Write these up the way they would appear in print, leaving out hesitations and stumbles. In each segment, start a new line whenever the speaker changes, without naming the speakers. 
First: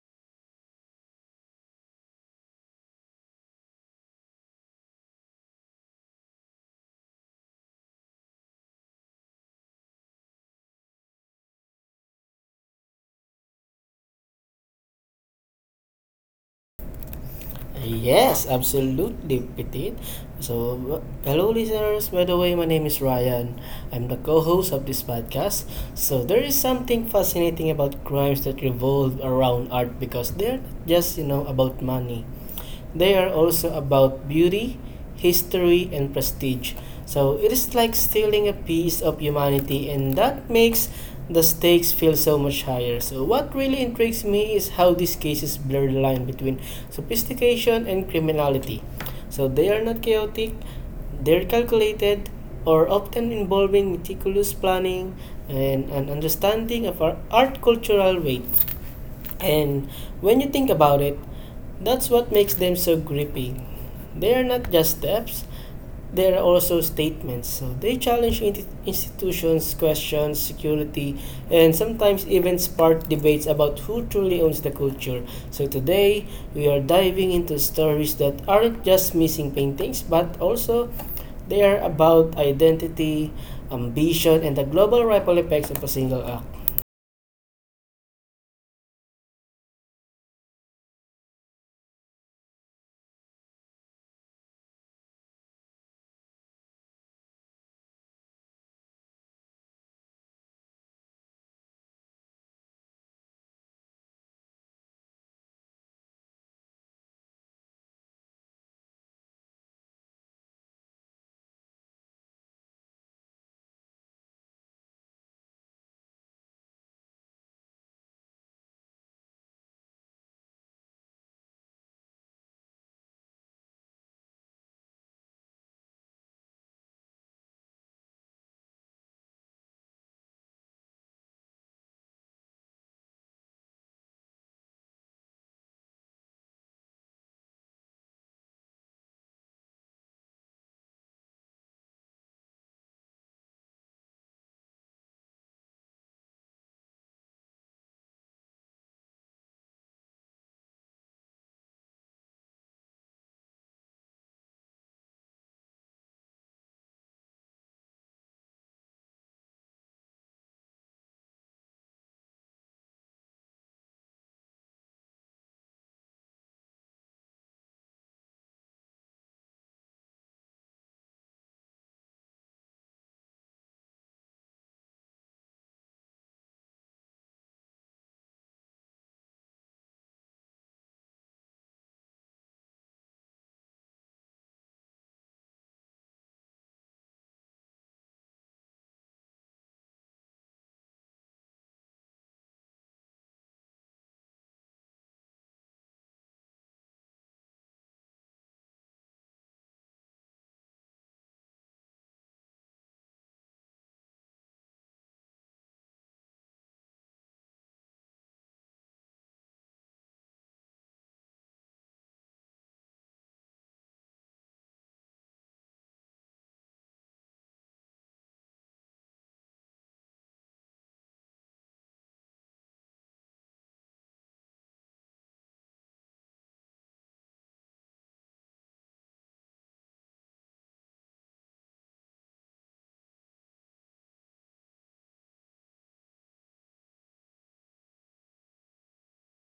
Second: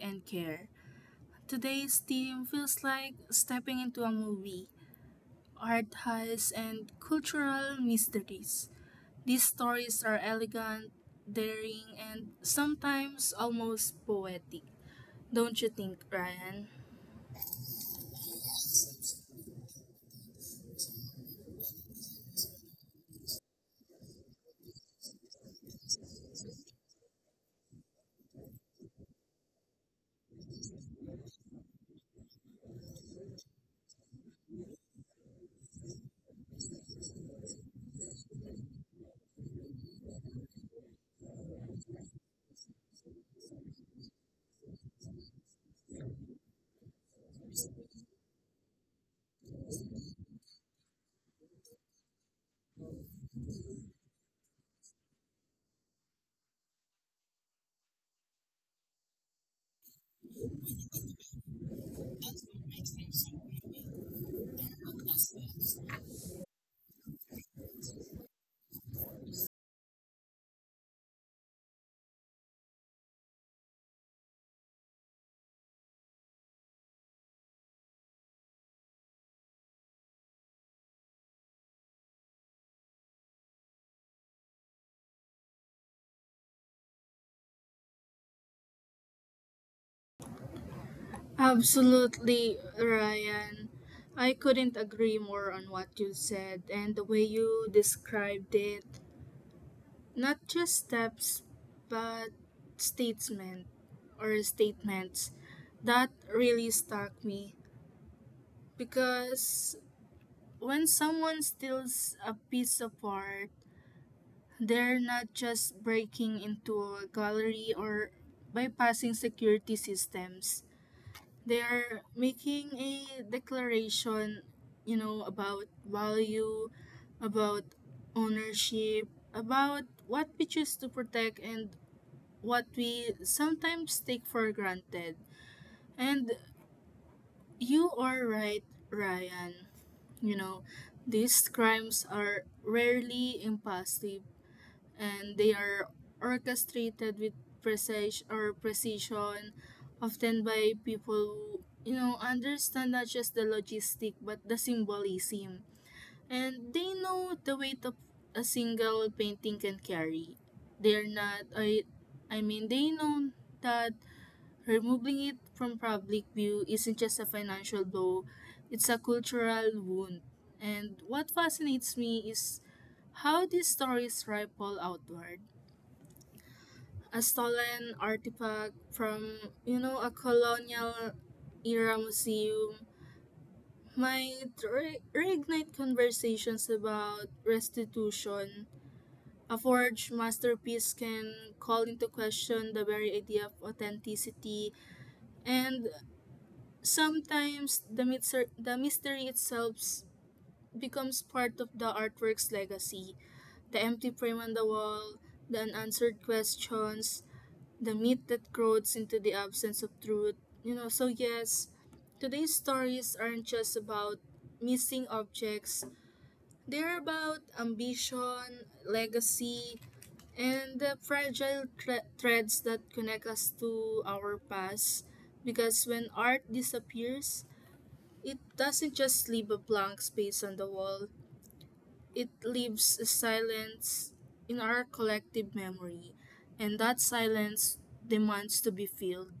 and care. Today's theme feels like stepping into a movie, art heists, and cultural mysteries. These stories are elegant, daring, and sometimes almost poetic. Don't you think, Ryan?
Yes, absolutely, Petit. So, hello, listeners. By the way, my name is Ryan. I'm the co host of this podcast. There is something fascinating about crimes that revolve around art because they're not just, about money. They are also about beauty, history, and prestige. It is like stealing a piece of humanity, and that makes the stakes feel so much higher. What really intrigues me is how these cases blur the line between sophistication, and criminality. So they are not chaotic, they're calculated, or often involving meticulous planning and an understanding of our art cultural weight. And when you think about it, that's what makes them so gripping. They are not just steps, there are also statements. So they challenge institutions, question security, and sometimes even spark debates about who truly owns the culture. So today, we are diving into stories that aren't just missing paintings, but also they are about identity, ambition, and the global ripple effects of a single act.
Absolutely, Ryan. I couldn't agree more on what you said and the way you described it. Not just steps, but statement or statements. That really stuck me because when someone steals a piece of art, they're not just breaking into a gallery or bypassing security systems. They're making a declaration, about value, about ownership, about what we choose to protect and what we sometimes take for granted. And you are right, Ryan. you know these crimes are rarely impulsive, and they are orchestrated with precision or precision, often by people who, understand not just the logistic but the symbolism. And they know the weight of a single painting can carry. They are not I mean they know that removing it from public view isn't just a financial blow, it's a cultural wound. And what fascinates me is how these stories ripple outward. A stolen artifact from, a colonial era museum might reignite conversations about restitution. A forged masterpiece can call into question the very idea of authenticity, and sometimes the mystery itself becomes part of the artwork's legacy. The empty frame on the wall, the unanswered questions, the myth that grows into the absence of truth. So yes, today's stories aren't just about missing objects, they're about ambition, legacy, and the fragile threads that connect us to our past. Because when art disappears, it doesn't just leave a blank space on the wall, it leaves a silence in our collective memory, and that silence demands to be filled.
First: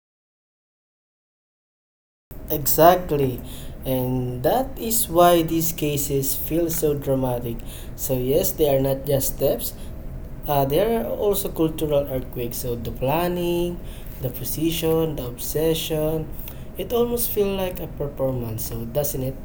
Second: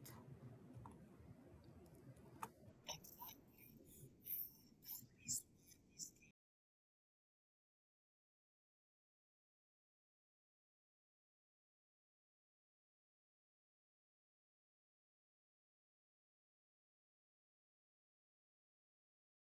Exactly. And that is why these cases feel so dramatic. So, yes, they are not just steps, there are also cultural earthquakes. So, the planning, the precision, the obsession, it almost feels like a performance. So, doesn't it?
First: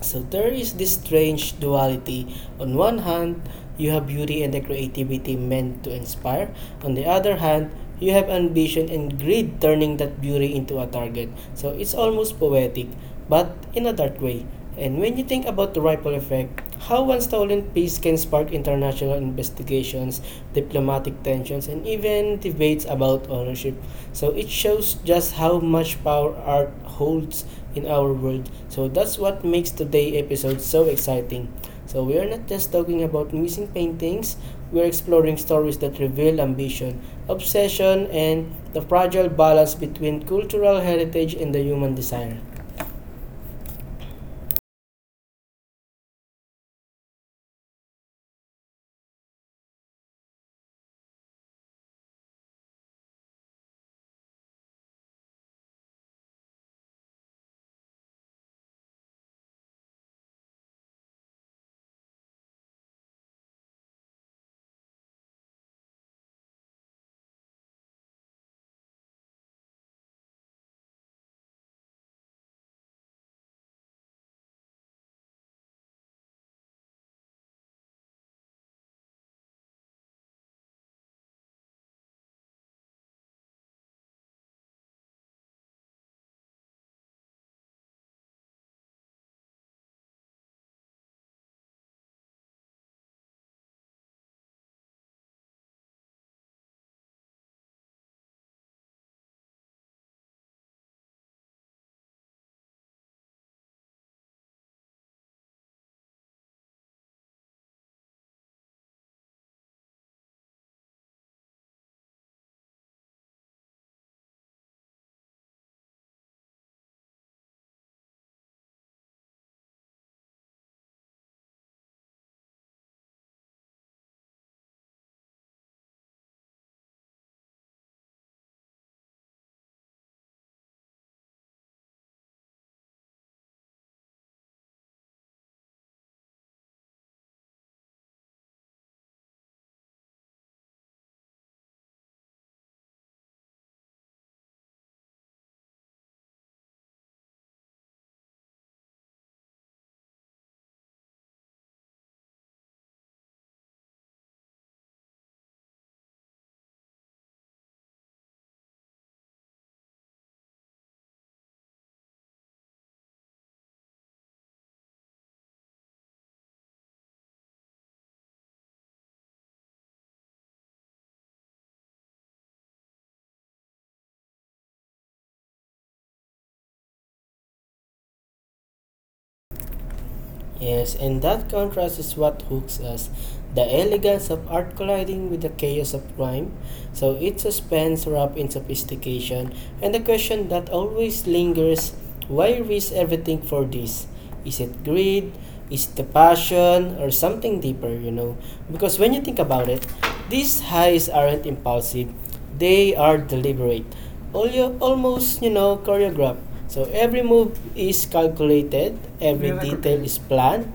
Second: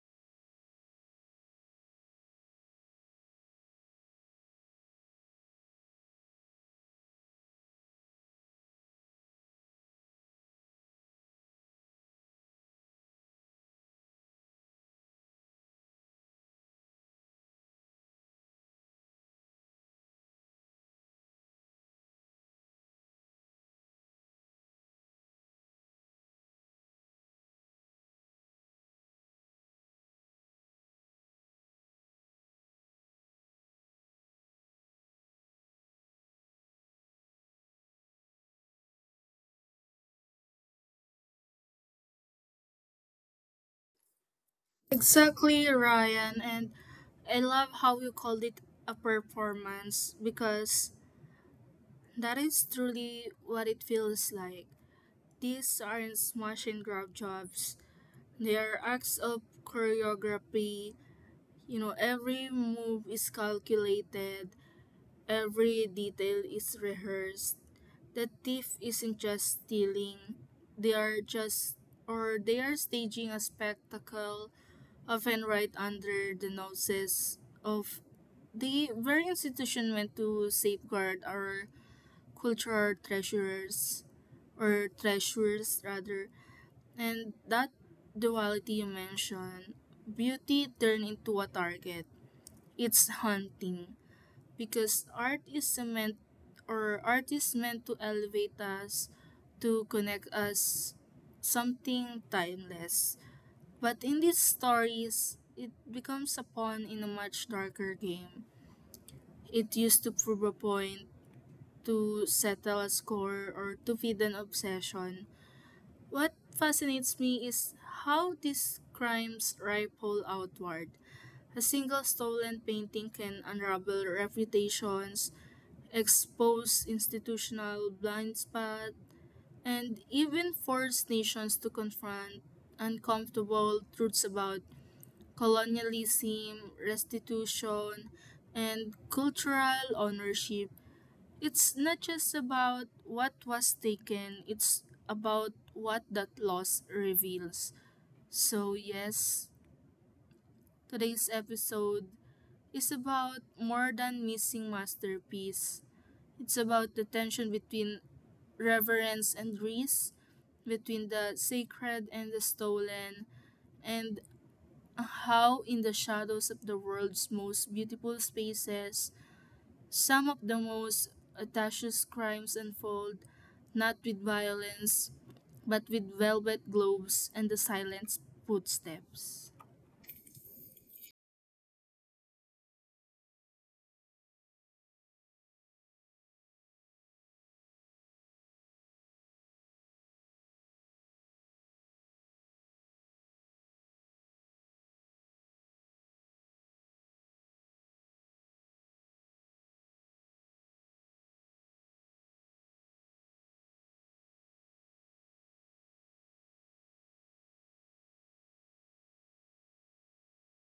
So there is this strange duality. On one hand, you have beauty and the creativity meant to inspire. On the other hand, you have ambition and greed turning that beauty into a target. So it's almost poetic, but in a dark way. And when you think about the ripple effect, how one stolen piece can spark international investigations, diplomatic tensions, and even debates about ownership. So it shows just how much power art holds in our world. So that's what makes today episode so exciting. So we are not just talking about missing paintings, we are exploring stories that reveal ambition, obsession, and the fragile balance between cultural heritage and the human desire.
Exactly, Ryan. And I love how you called it a performance, because that is truly what it feels like. These aren't smash and grab jobs, they are acts of choreography. You know, every move is calculated, every detail is rehearsed. The thief isn't just stealing, they are just they are staging a spectacle, often right under the noses of the very institution meant to safeguard our cultural treasures, or treasures rather. And that duality you mentioned, beauty turned into a target, it's haunting because art is meant to elevate us, to connect us, something timeless. But in these stories, it becomes a pawn in a much darker game. It used to prove a point, to settle a score, or to feed an obsession. What fascinates me is how these crimes ripple outward. A single stolen painting can unravel reputations, expose institutional blind spots, and even force nations to confront uncomfortable truths about colonialism, restitution, and cultural ownership. It's not just about what was taken, it's about what that loss reveals. So, yes, today's episode is about more than missing masterpiece. It's about the tension between reverence and grace, between the sacred and the stolen, and how in the shadows of the world's most beautiful spaces, some of the most audacious crimes unfold, not with violence, but with velvet gloves and the silent footsteps.
Yes, and that contrast is what hooks us. The elegance of art colliding with the chaos of crime. So it's suspense wrapped in sophistication. And the question that always lingers, why risk everything for this? Is it greed? Is it the passion? Or something deeper, you know? Because when you think about it, these highs aren't impulsive, they are deliberate, all you, almost, choreographed. So every move is calculated, every detail is planned.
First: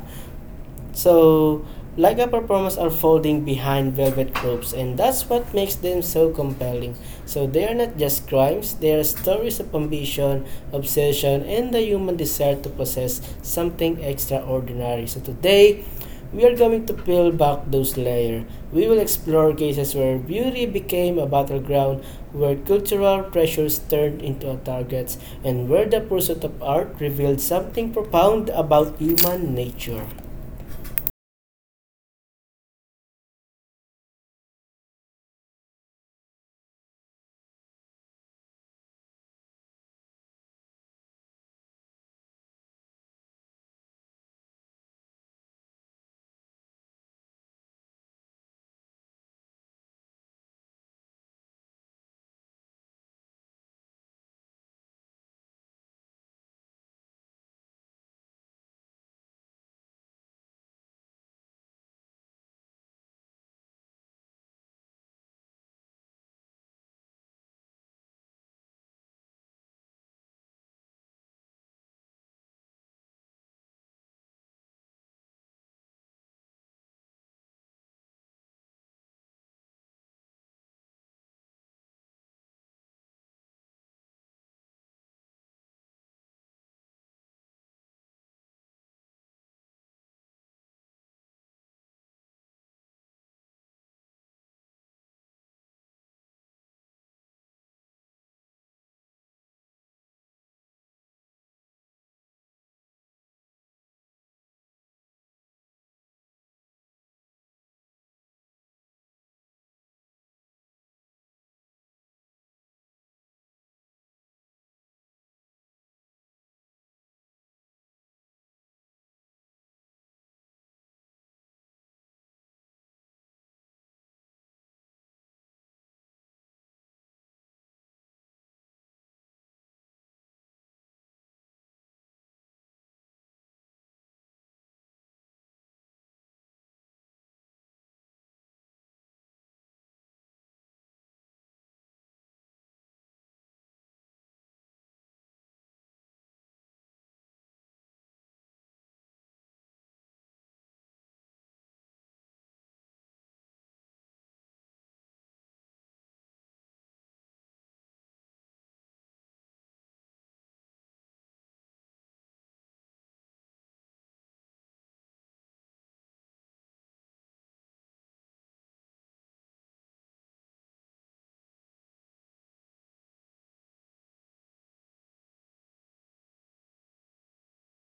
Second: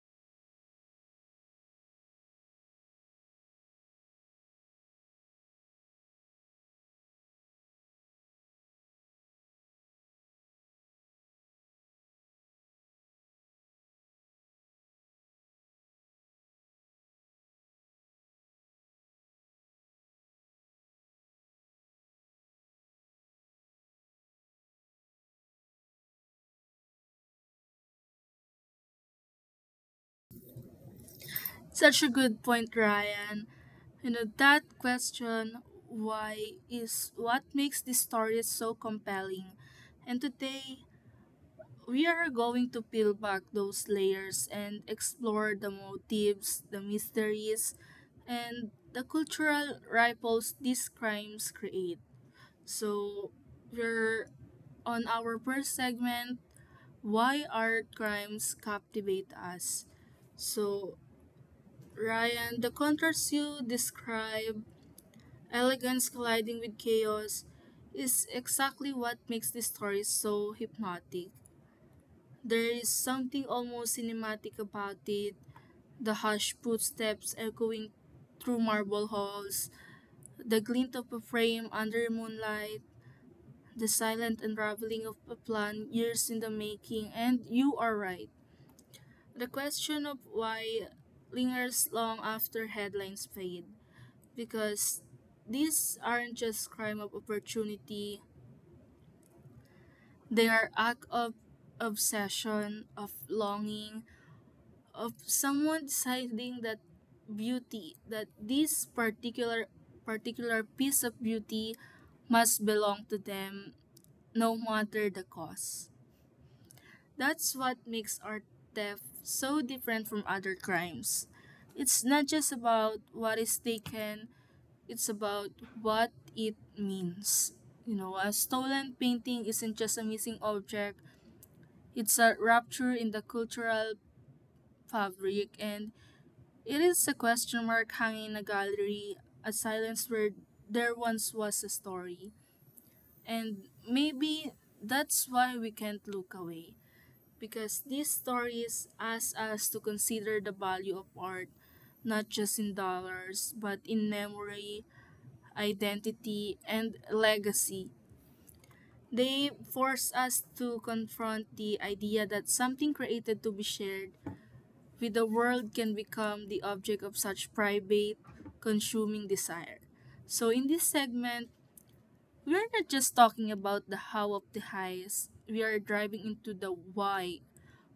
So, Laga performers are folding behind velvet ropes, and that's what makes them so compelling. So, they are not just crimes, they are stories of ambition, obsession, and the human desire to possess something extraordinary. So, today, we are going to peel back those layers. We will explore cases where beauty became a battleground, where cultural pressures turned into targets, and where the pursuit of art revealed something profound about human nature.
Such a good point, Ryan. You know, that question, why, is what makes this story so compelling. And today, we are going to peel back those layers and explore the motives, the mysteries, and the cultural ripples these crimes create. So, we're on our first segment, Why Art Crimes Captivate Us? So, Ryan, the contrast you describe, elegance colliding with chaos, is exactly what makes this story so hypnotic. There is something almost cinematic about it, the hushed footsteps echoing through marble halls, the glint of a frame under moonlight, the silent unraveling of a plan years in the making. And you are right. The question of why lingers long after headlines fade, because these aren't just crime of opportunity, they are act of obsession, of longing, of someone deciding that beauty that this particular particular piece of beauty must belong to them, no matter the cost. That's what makes art theft so different from other crimes. It's not just about what is taken, it's about what it means. You know, a stolen painting isn't just a missing object, it's a rupture in the cultural fabric. And it is a question mark hanging in a gallery, a silence where there once was a story. And maybe that's why we can't look away, because these stories ask us to consider the value of art, not just in dollars, but in memory, identity, and legacy. They force us to confront the idea that something created to be shared with the world can become the object of such private, consuming desire. So, in this segment, we are not just talking about the how of the highest, we are driving into the why.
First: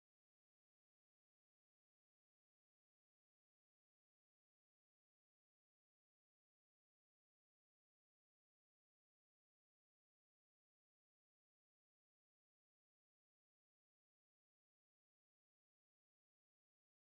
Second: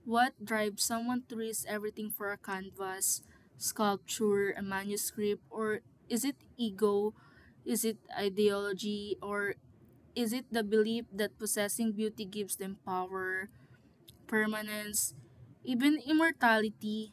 What drives someone to risk everything for a canvas, sculpture, a manuscript, or is it ego? Is it ideology? Or is it the belief that possessing beauty gives them power, permanence, even immortality?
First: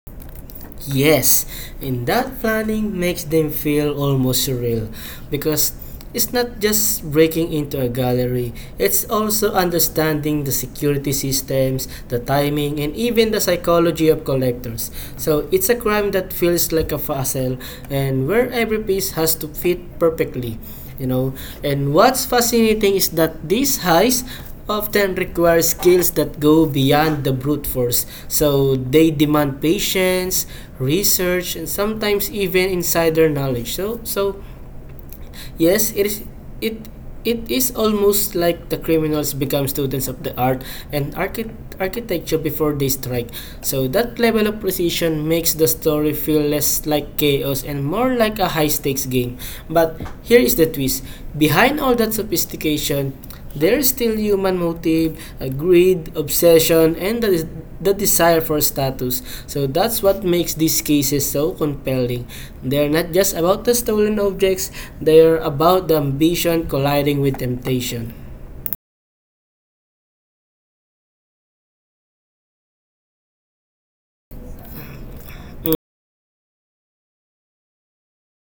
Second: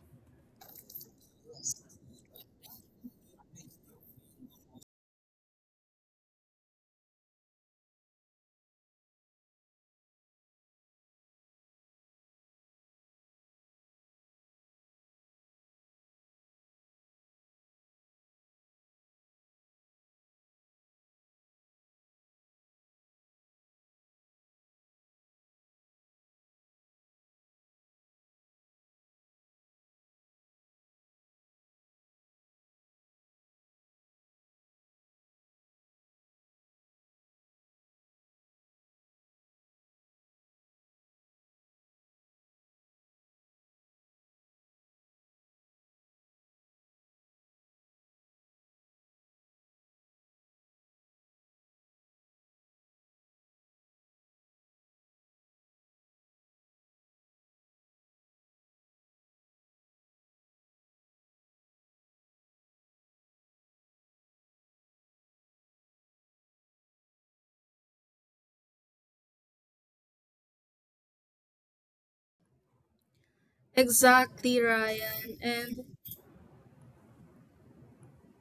Yes, and that planning makes them feel almost surreal because it's not just breaking into a gallery, it's also understanding the security systems, the timing, and even the psychology of collectors. So it's a crime that feels like a puzzle and where every piece has to fit perfectly, you know. And what's fascinating is that these highs often require skills that go beyond the brute force, so they demand patience, research, and sometimes even insider knowledge. Yes, it is, it it is almost like the criminals become students of the art and architecture before they strike. So that level of precision makes the story feel less like chaos and more like a high stakes game. But here is the twist. Behind all that sophistication there is still human motive, a greed, obsession, and the desire for status. So that's what makes these cases so compelling. They're not just about the stolen objects, they're about the ambition colliding with temptation.
Exactly, Ryan. And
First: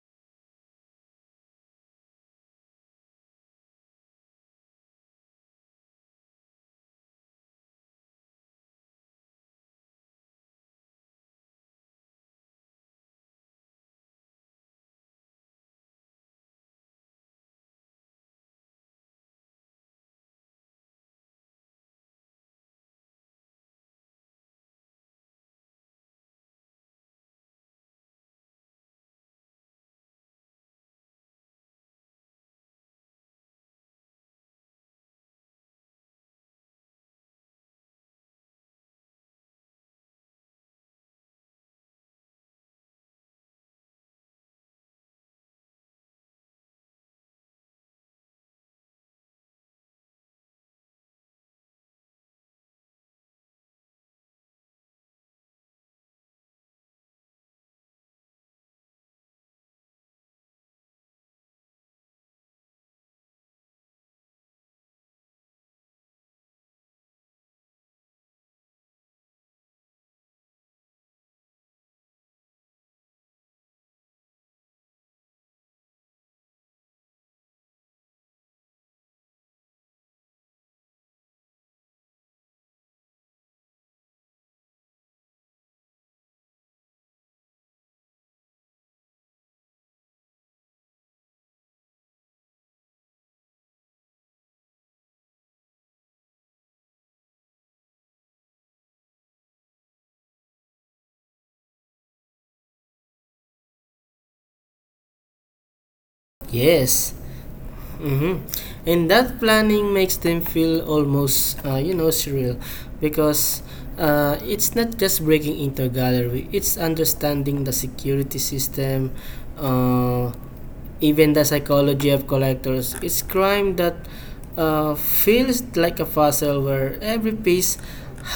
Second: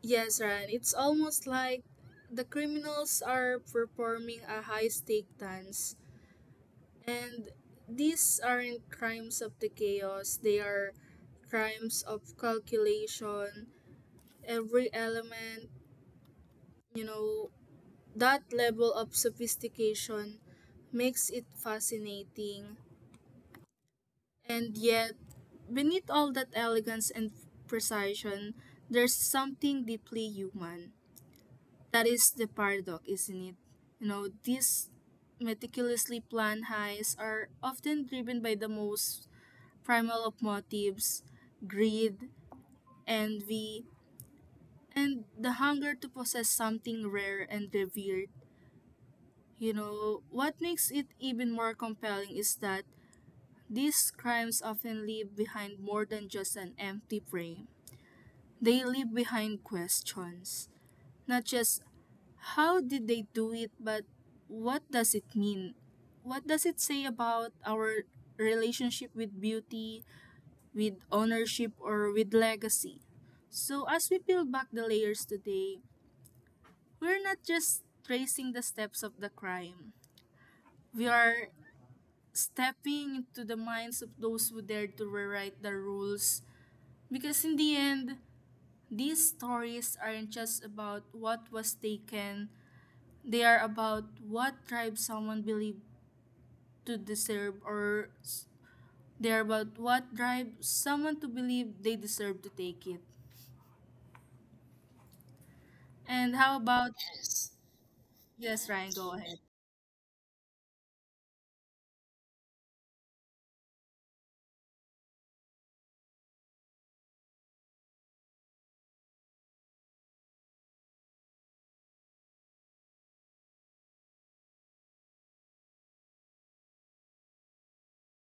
yes, Ryan, it's almost like the criminals are performing a high stake dance. And these aren't crimes of the chaos, they are crimes of calculation. Every element, you know, that level of sophistication makes it fascinating. And yet, beneath all that elegance and precision, there's something deeply human. That is the paradox, isn't it? You know, these meticulously planned heists are often driven by the most primal of motives: greed, envy, and the hunger to possess something rare and revered. You know, what makes it even more compelling is that these crimes often leave behind more than just an empty frame. They leave behind questions, not just how did they do it, but what does it mean? What does it say about our relationship with beauty, with ownership, or with legacy? So, as we peel back the layers today, we're not just tracing the steps of the crime, we are stepping into the minds of those who dare to rewrite the rules. Because in the end, these stories aren't just about what was taken, they are about what tribe someone believed to deserve or s- they're about what drives someone to believe they deserve to take it. And how about
Yes.
yes.
Mm-hmm.
Yes, Ryan,
And
go
that
ahead.
planning makes them feel almost, surreal because it's not just breaking into a gallery, it's understanding the security system, uh, even the psychology of collectors. Its crime that feels like a puzzle where every piece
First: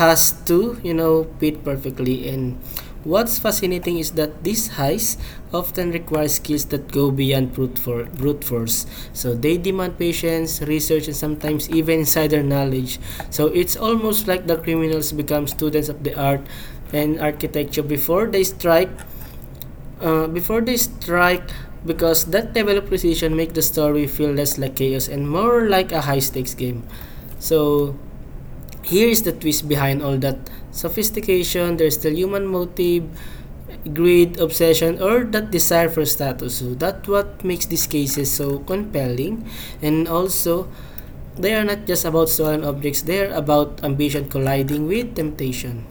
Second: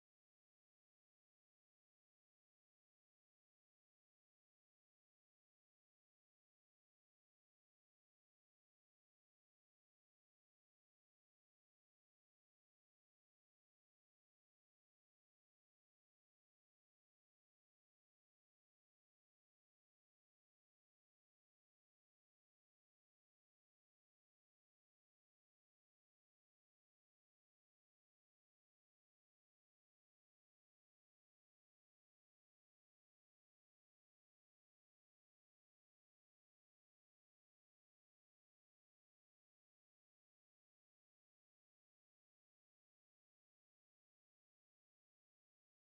has to, fit perfectly. And what's fascinating is that these heists often require skills that go beyond brute force, so they demand patience, research, and sometimes even insider knowledge. So it's almost like the criminals become students of the art and architecture before they strike. Before they strike, because that level of precision make the story feel less like chaos and more like a high stakes game. So here is the twist, behind all that sophistication. There's still human motive, greed, obsession, or that desire for status. So that's what makes these cases so compelling. And also, they are not just about stolen objects. They are about ambition colliding with temptation.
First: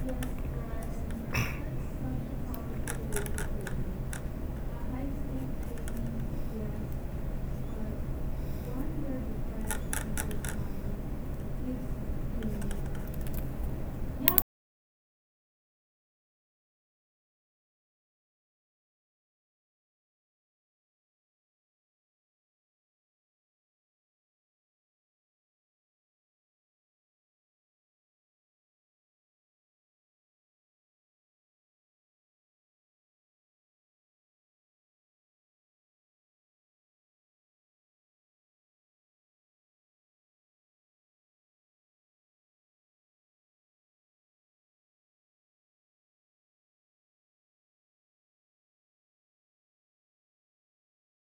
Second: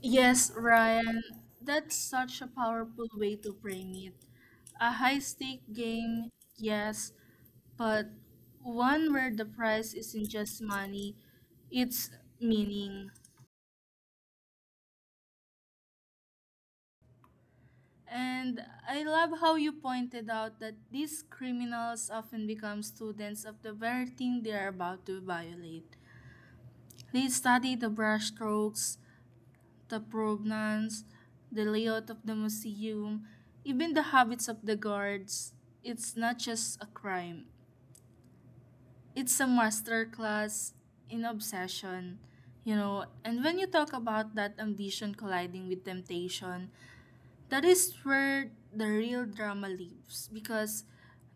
Yes, Ryan, that's such a powerful way to frame it. A high stake game, yes, but one where the prize isn't just money, it's meaning. And I love how you pointed out that these criminals often become students of the very thing they are about to violate. They study the brushstrokes, the provenance, the layout of the museum, even the habits of the guards. It's not just a crime. It's a masterclass in obsession, you know. And when you talk about that ambition colliding with temptation, that is where the real drama lives, because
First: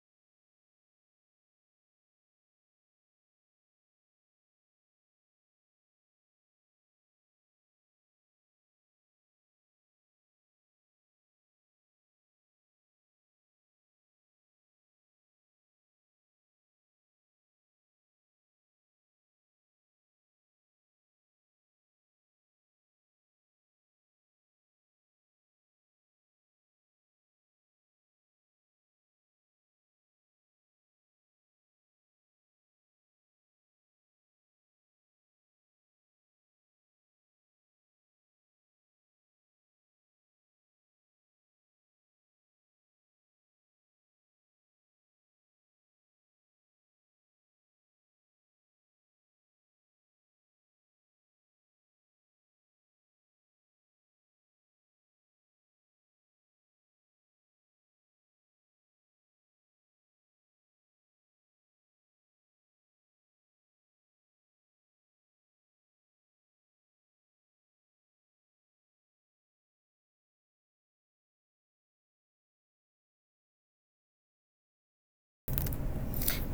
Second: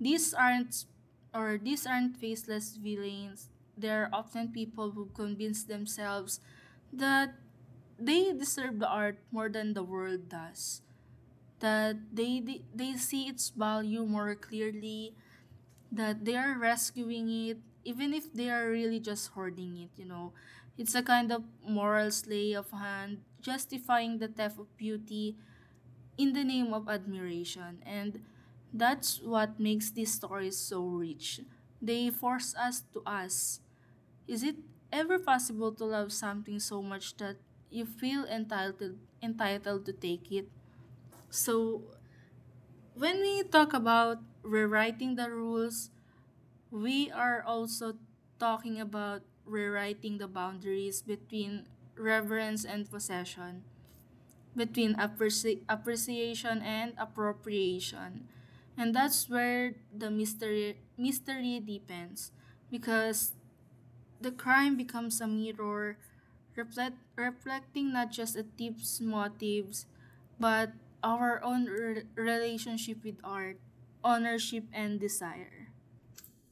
these aren't these aren't faceless villains, they're often people who convince themselves that they deserve the art more than the world does, that they see its value more clearly, that they are rescuing it even if they are really just hoarding it. You know, it's a kind of moral sleight of hand, justifying the theft of beauty in the name of admiration. And that's what makes these stories so rich. They force us to ask, is it ever possible to love something so much that you feel entitled to take it? So when we talk about rewriting the rules, we are also talking about rewriting the boundaries between reverence and possession, between appreciation and appropriation. And that's where the mystery deepens because the crime becomes a mirror, reflecting not just a thief's motives but our own relationship with art, ownership and desire.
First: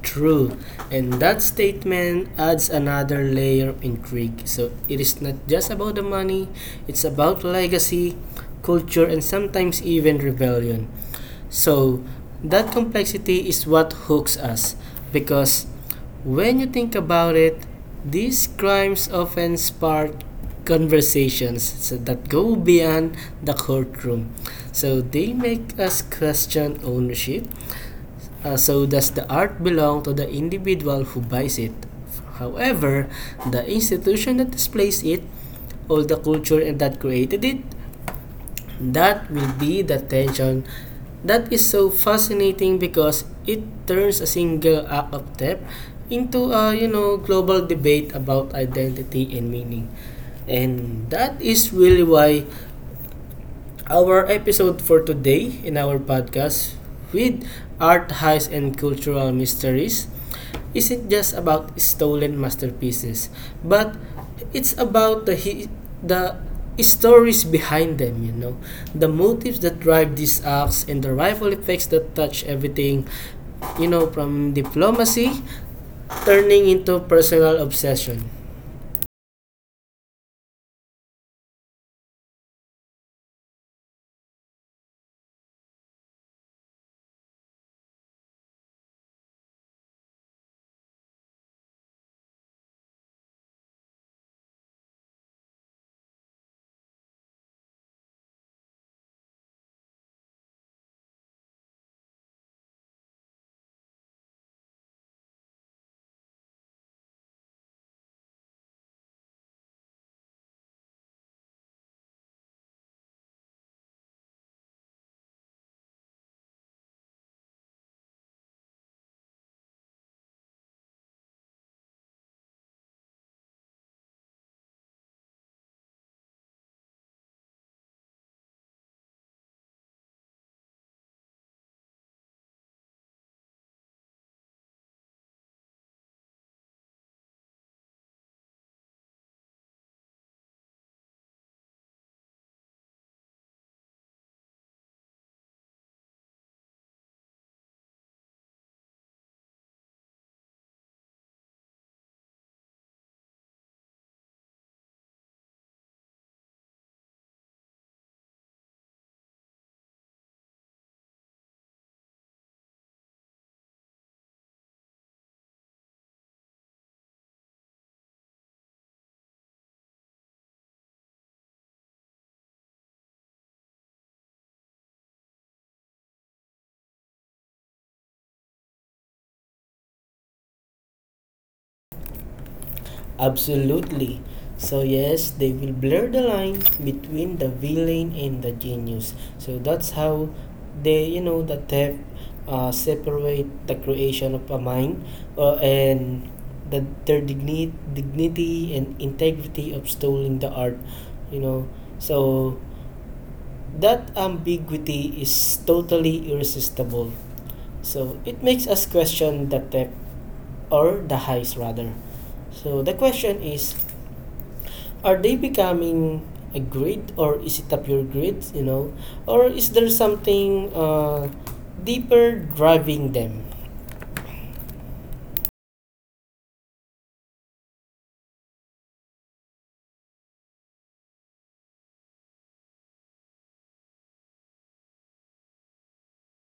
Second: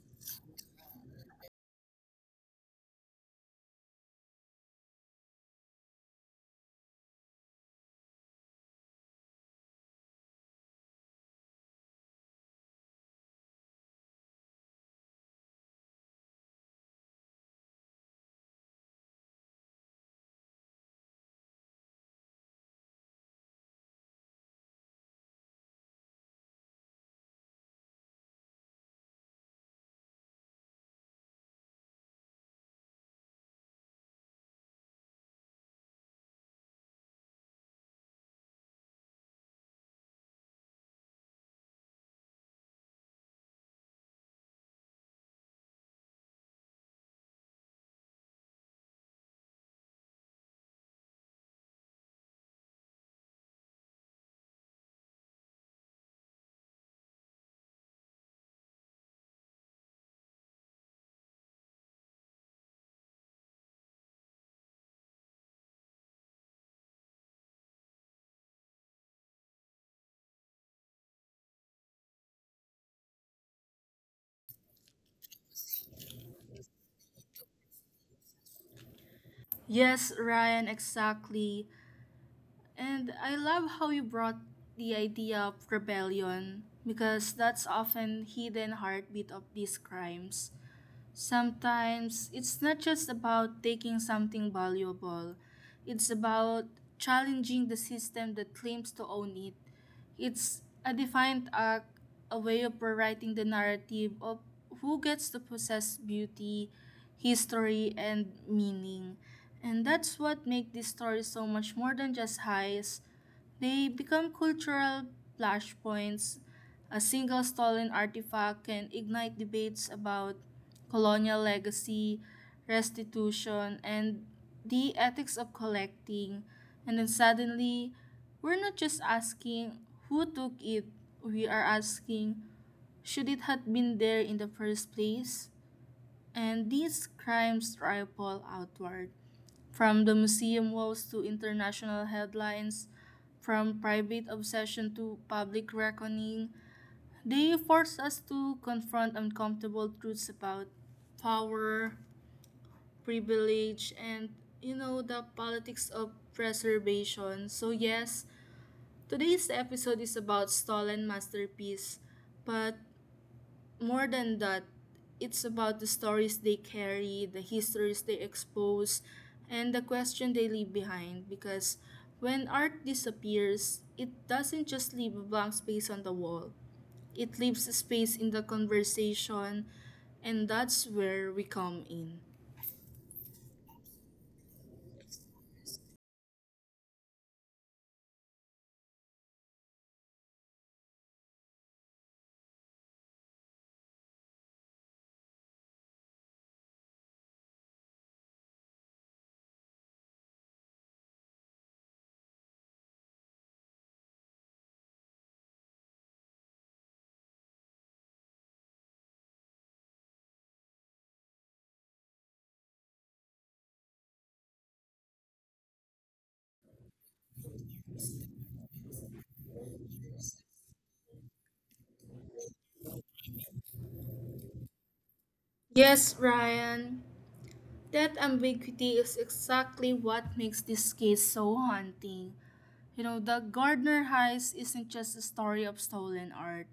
True. And that statement adds another layer of intrigue. So it is not just about the money, it's about legacy, culture, and sometimes even rebellion. So that complexity is what hooks us because when you think about it, these crimes often spark conversations so that go beyond the courtroom. So they make us question ownership. So, does the art belong to the individual who buys it? However, the institution that displays it, all the culture that created it. That will be the tension that is so fascinating because it turns a single act of theft into a, you know, global debate about identity and meaning. And that is really why our episode for today in our podcast with Art Highs and Cultural Mysteries isn't just about stolen masterpieces, but it's about the stories behind them, you know, the motives that drive these acts and the rival effects that touch everything, you know, from diplomacy turning into personal obsession.
Yes, Ryan, exactly. And I love how you brought the idea of rebellion, because that's often hidden heartbeat of these crimes. Sometimes it's not just about taking something valuable, it's about challenging the system that claims to own it. It's a defiant act, a way of rewriting the narrative of who gets to possess beauty, history, and meaning. And that's what makes these stories so much more than just highs. They become cultural flashpoints. A single stolen artifact can ignite debates about colonial legacy, restitution, and the ethics of collecting. And then suddenly, we're not just asking who took it, we are asking should it have been there in the first place? And these crimes ripple outward from the museum walls to international headlines, from private obsession to public reckoning. They force us to confront uncomfortable truths about power, privilege, and the politics of preservation. So yes, today's episode is about stolen masterpiece, but more than that, it's about the stories they carry, the histories they expose, and the question they leave behind. Because when art disappears, it doesn't just leave a blank space on the wall, it leaves a space in the conversation, and that's where we come in.
Absolutely. So yes, they will blur the line between the villain and the genius. So that's how they, you know, the theft separate the creation of a mind, and the their dignity and integrity of stealing the art. You know, so that ambiguity is totally irresistible. So it makes us question the theft, or the heist rather. So the question is, are they becoming a grid, or is it a pure grid, you know? Or is there something deeper driving them?
Yes, Ryan, that ambiguity is exactly what makes this case so haunting. The Gardner Heist isn't just a story of stolen art.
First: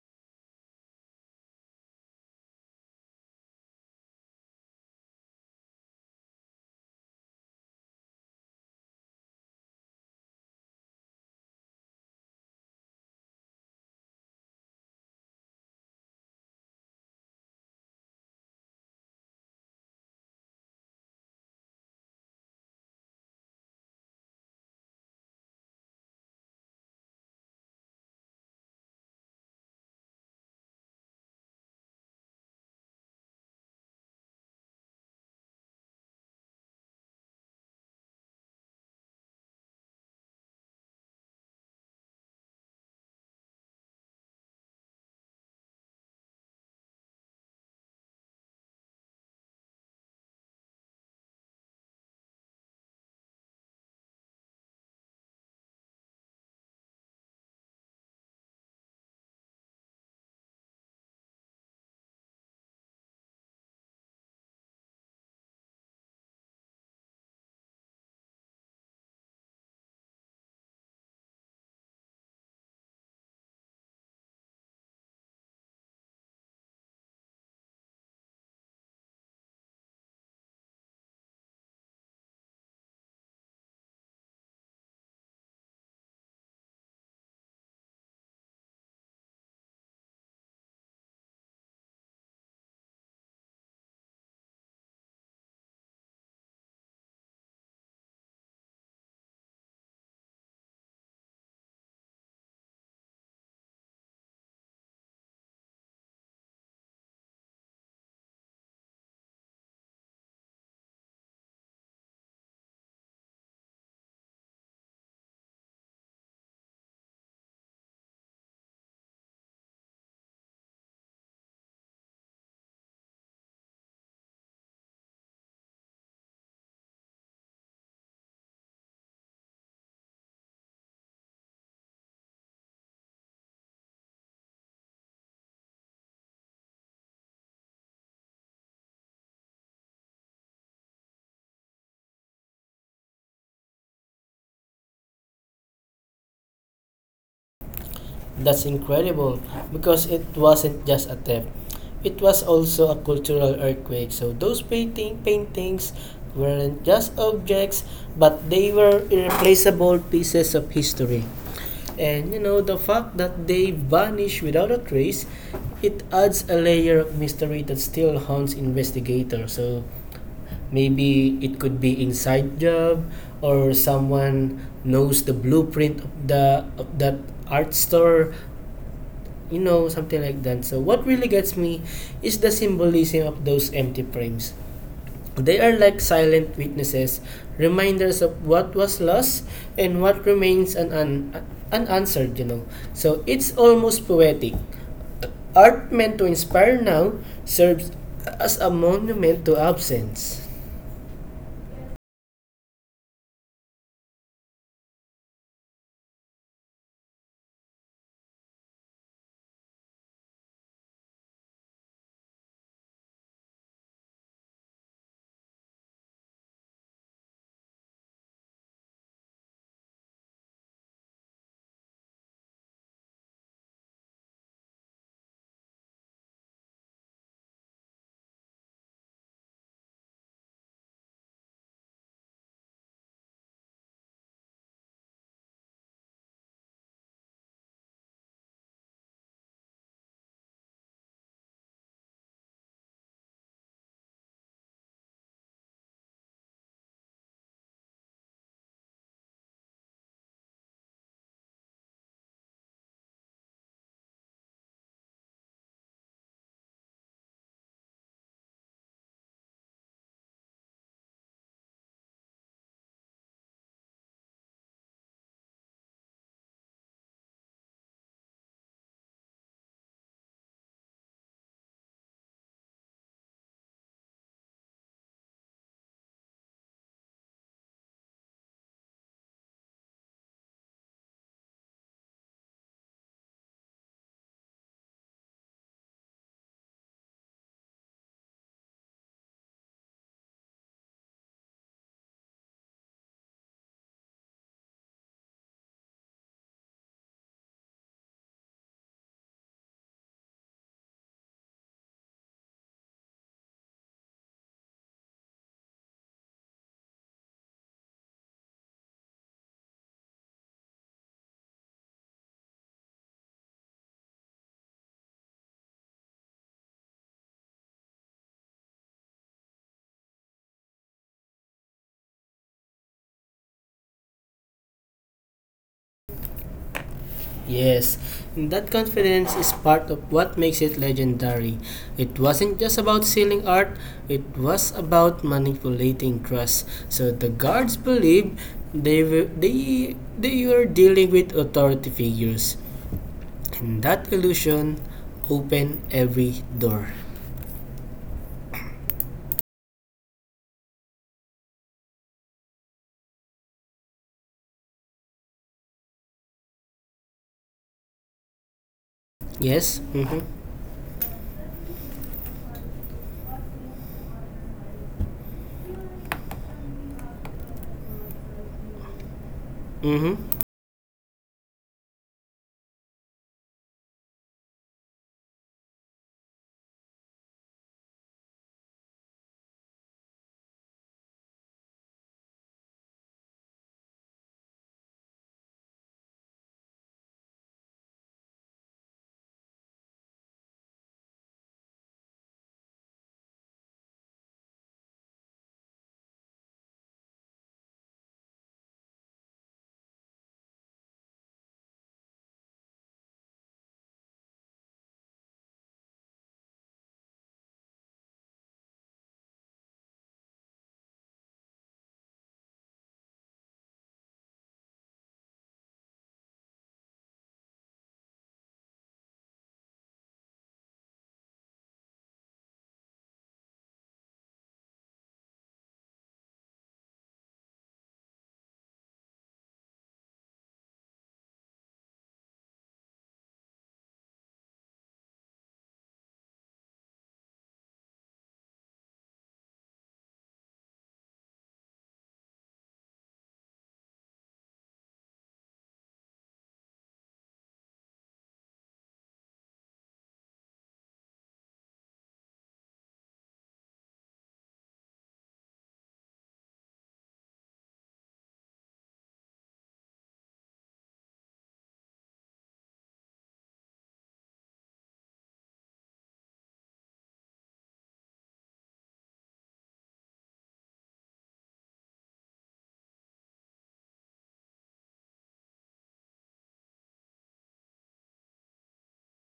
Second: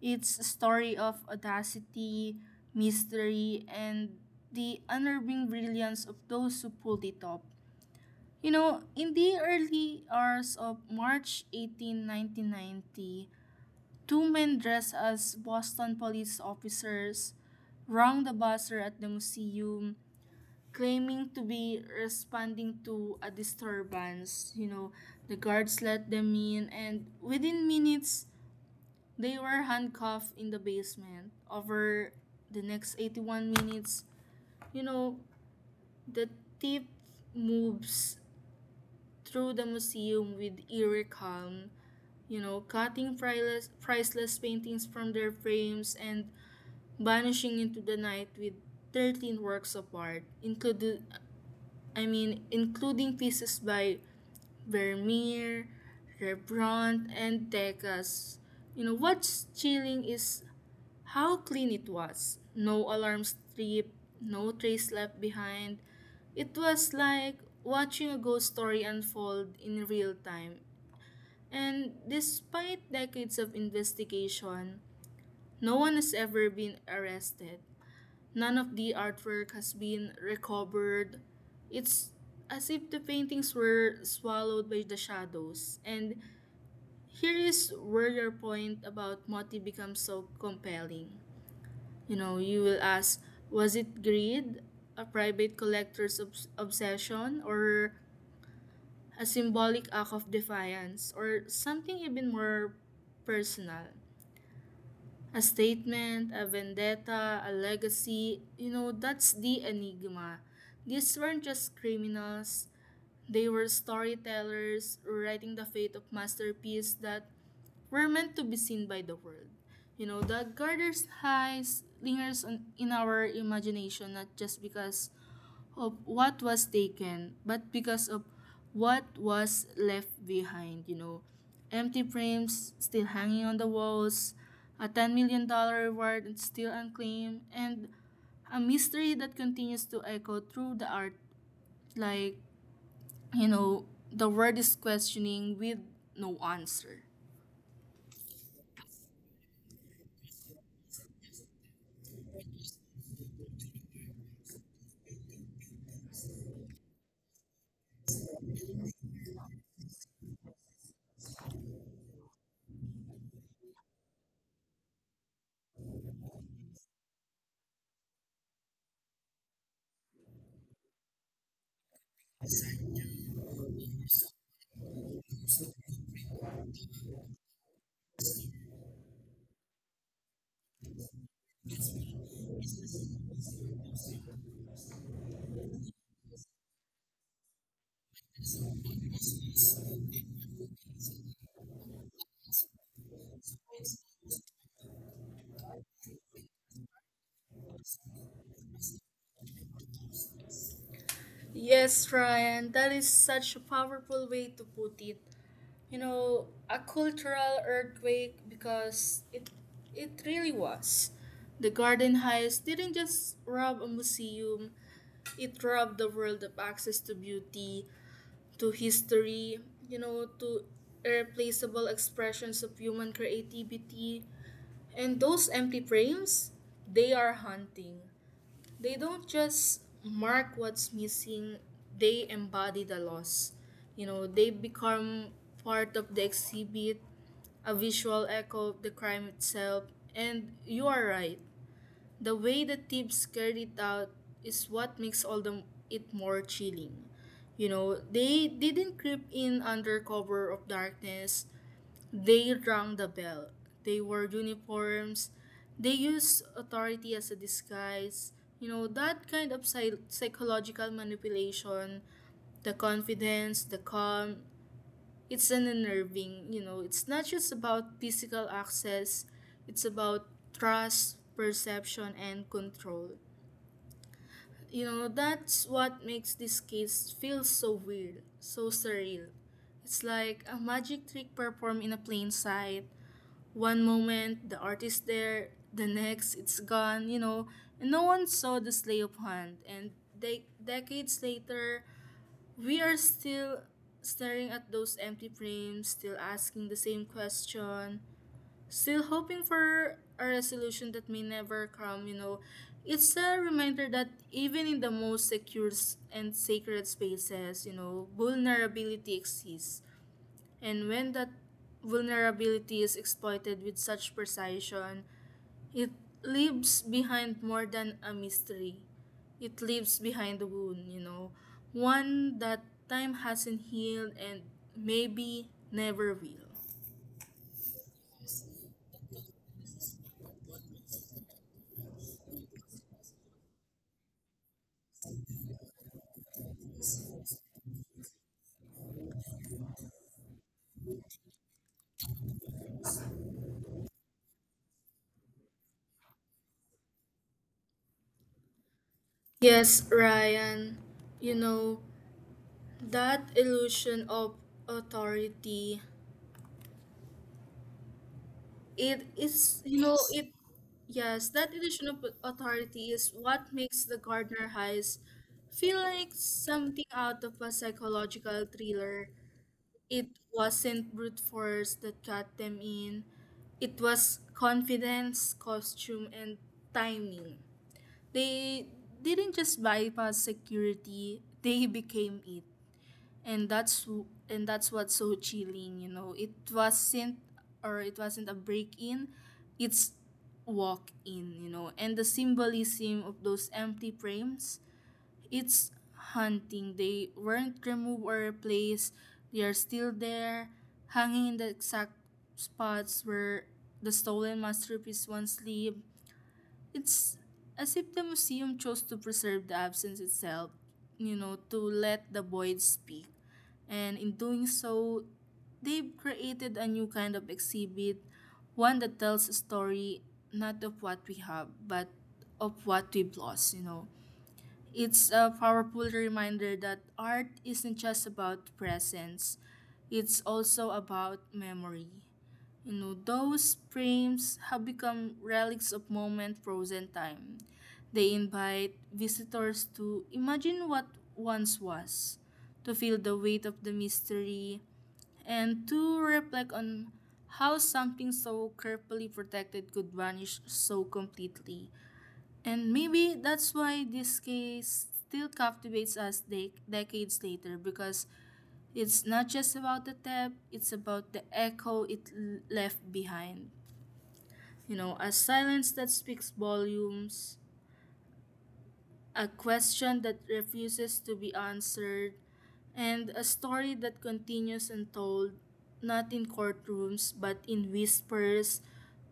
It's a story of audacity, mystery, and the unnerving brilliance of those who pulled it off. In the early hours of March 18, 1990, two men dressed as Boston police officers wronged the buzzer at the museum, claiming to be responding to a disturbance. The guards let them in, and within minutes, they were handcuffed in the basement over the next 81 minutes. You know, the thief moves through the museum with eerie calm, you know, cutting priceless paintings from their frames and vanishing into the night with 13 works of art, including, I mean, including pieces by Vermeer, Rembrandt, and Degas. What's chilling is how clean it was. No alarm strip, no trace left behind. It was like watching a ghost story unfold in real time. And despite decades of investigation, no one has ever been arrested. None of the artwork has been recovered. It's as if the paintings were swallowed by the shadows. And here is where your point about Moti becomes so compelling. You know, you will ask was it greed, a private collector's obsession, or a symbolic act of defiance, or something even more personal? A statement, a vendetta, a legacy, you know, that's the enigma. These weren't just criminals, they were storytellers writing the fate of masterpiece that we're meant to be seen by the world. The Garter's highs lingers on, in our imagination not just because of what was taken, but because of what was left behind. Empty frames still hanging on the walls, a $10 million dollars reward and still unclaimed, and a mystery that continues to echo through the art like, you know, the world is questioning with no answer.
That's incredible because it wasn't just a theft. It was also a cultural earthquake. So those paintings weren't just objects, but they were irreplaceable pieces of history. And you know, the fact that they vanish without a trace, it adds a layer of mystery that still haunts investigators. So maybe it could be inside job, or someone knows the blueprint of the of that art store, you know, something like that. So what really gets me is the symbolism of those empty frames. They are like silent witnesses, reminders of what was lost and what remains unanswered, you know. So it's almost poetic. Art meant to inspire now serves as a monument to absence.
Yes, Ryan, that is such a powerful way to put it. You know, a cultural earthquake because it really was. The Garden Heist didn't just rob a museum, it robbed the world of access to beauty, to history, you know, to irreplaceable expressions of human creativity. And those empty frames, they are haunting. They don't just mark what's missing, they embody the loss. They become part of the exhibit, a visual echo of the crime itself. And you are right. The way the thieves carried it out is what makes all the it more chilling. They didn't creep in under cover of darkness. They rang the bell. They wore uniforms. They used authority as a disguise. You know, that kind of psychological manipulation, the confidence, the calm, it's an unnerving, you know, it's not just about physical access, it's about trust, perception, and control. That's what makes this case feel so weird, so surreal. It's like a magic trick performed in a plain sight. One moment, the art is there, the next, it's gone, and no one saw the sleigh of hand. And decades later, we are still staring at those empty frames, still asking the same question, still hoping for a resolution that may never come. It's a reminder that even in the most secure and sacred spaces, you know, vulnerability exists. And when that vulnerability is exploited with such precision, it leaves behind more than a mystery. It leaves behind a wound, one that time hasn't healed and maybe never will.
Yes, and that confidence is part of what makes it legendary. It wasn't just about selling art, it was about manipulating trust. So the guards believed they were dealing with authority figures, and that illusion opened every door.
Yes, Ryan, you know, that illusion of authority, it is,
Yes?
you
Mm
know,
hmm.
Yes. It yes, that illusion of authority is what makes the Gardner Heist feel like something out of a psychological thriller.
Mm
It
hmm.
wasn't brute force that got them in. It was confidence, costume, and timing. They didn't just bypass security, they became it. And that's what's so chilling, you know. It wasn't or it wasn't a break-in. It's walk in, you know. And the symbolism of those empty frames it's haunting. They weren't removed or replaced. They are still there, hanging in the exact spots where the stolen masterpiece once lived. It's as if the museum chose to preserve the absence itself, you know, to let the void speak. And in doing so, they've created a new kind of exhibit, one that tells a story not of what we have, but of what we've lost. It's a powerful reminder that art isn't just about presence, it's also about memory. Those frames have become relics of moment frozen time. They invite visitors to imagine what once was, to feel the weight of the mystery, and to reflect on how something so carefully protected could vanish so completely. And maybe that's why this case still captivates us decades later because it's not just about the theft, it's about the echo it left behind. You know, a silence that speaks volumes, a question that refuses to be answered, and a story that continues untold, not in courtrooms, but in whispers,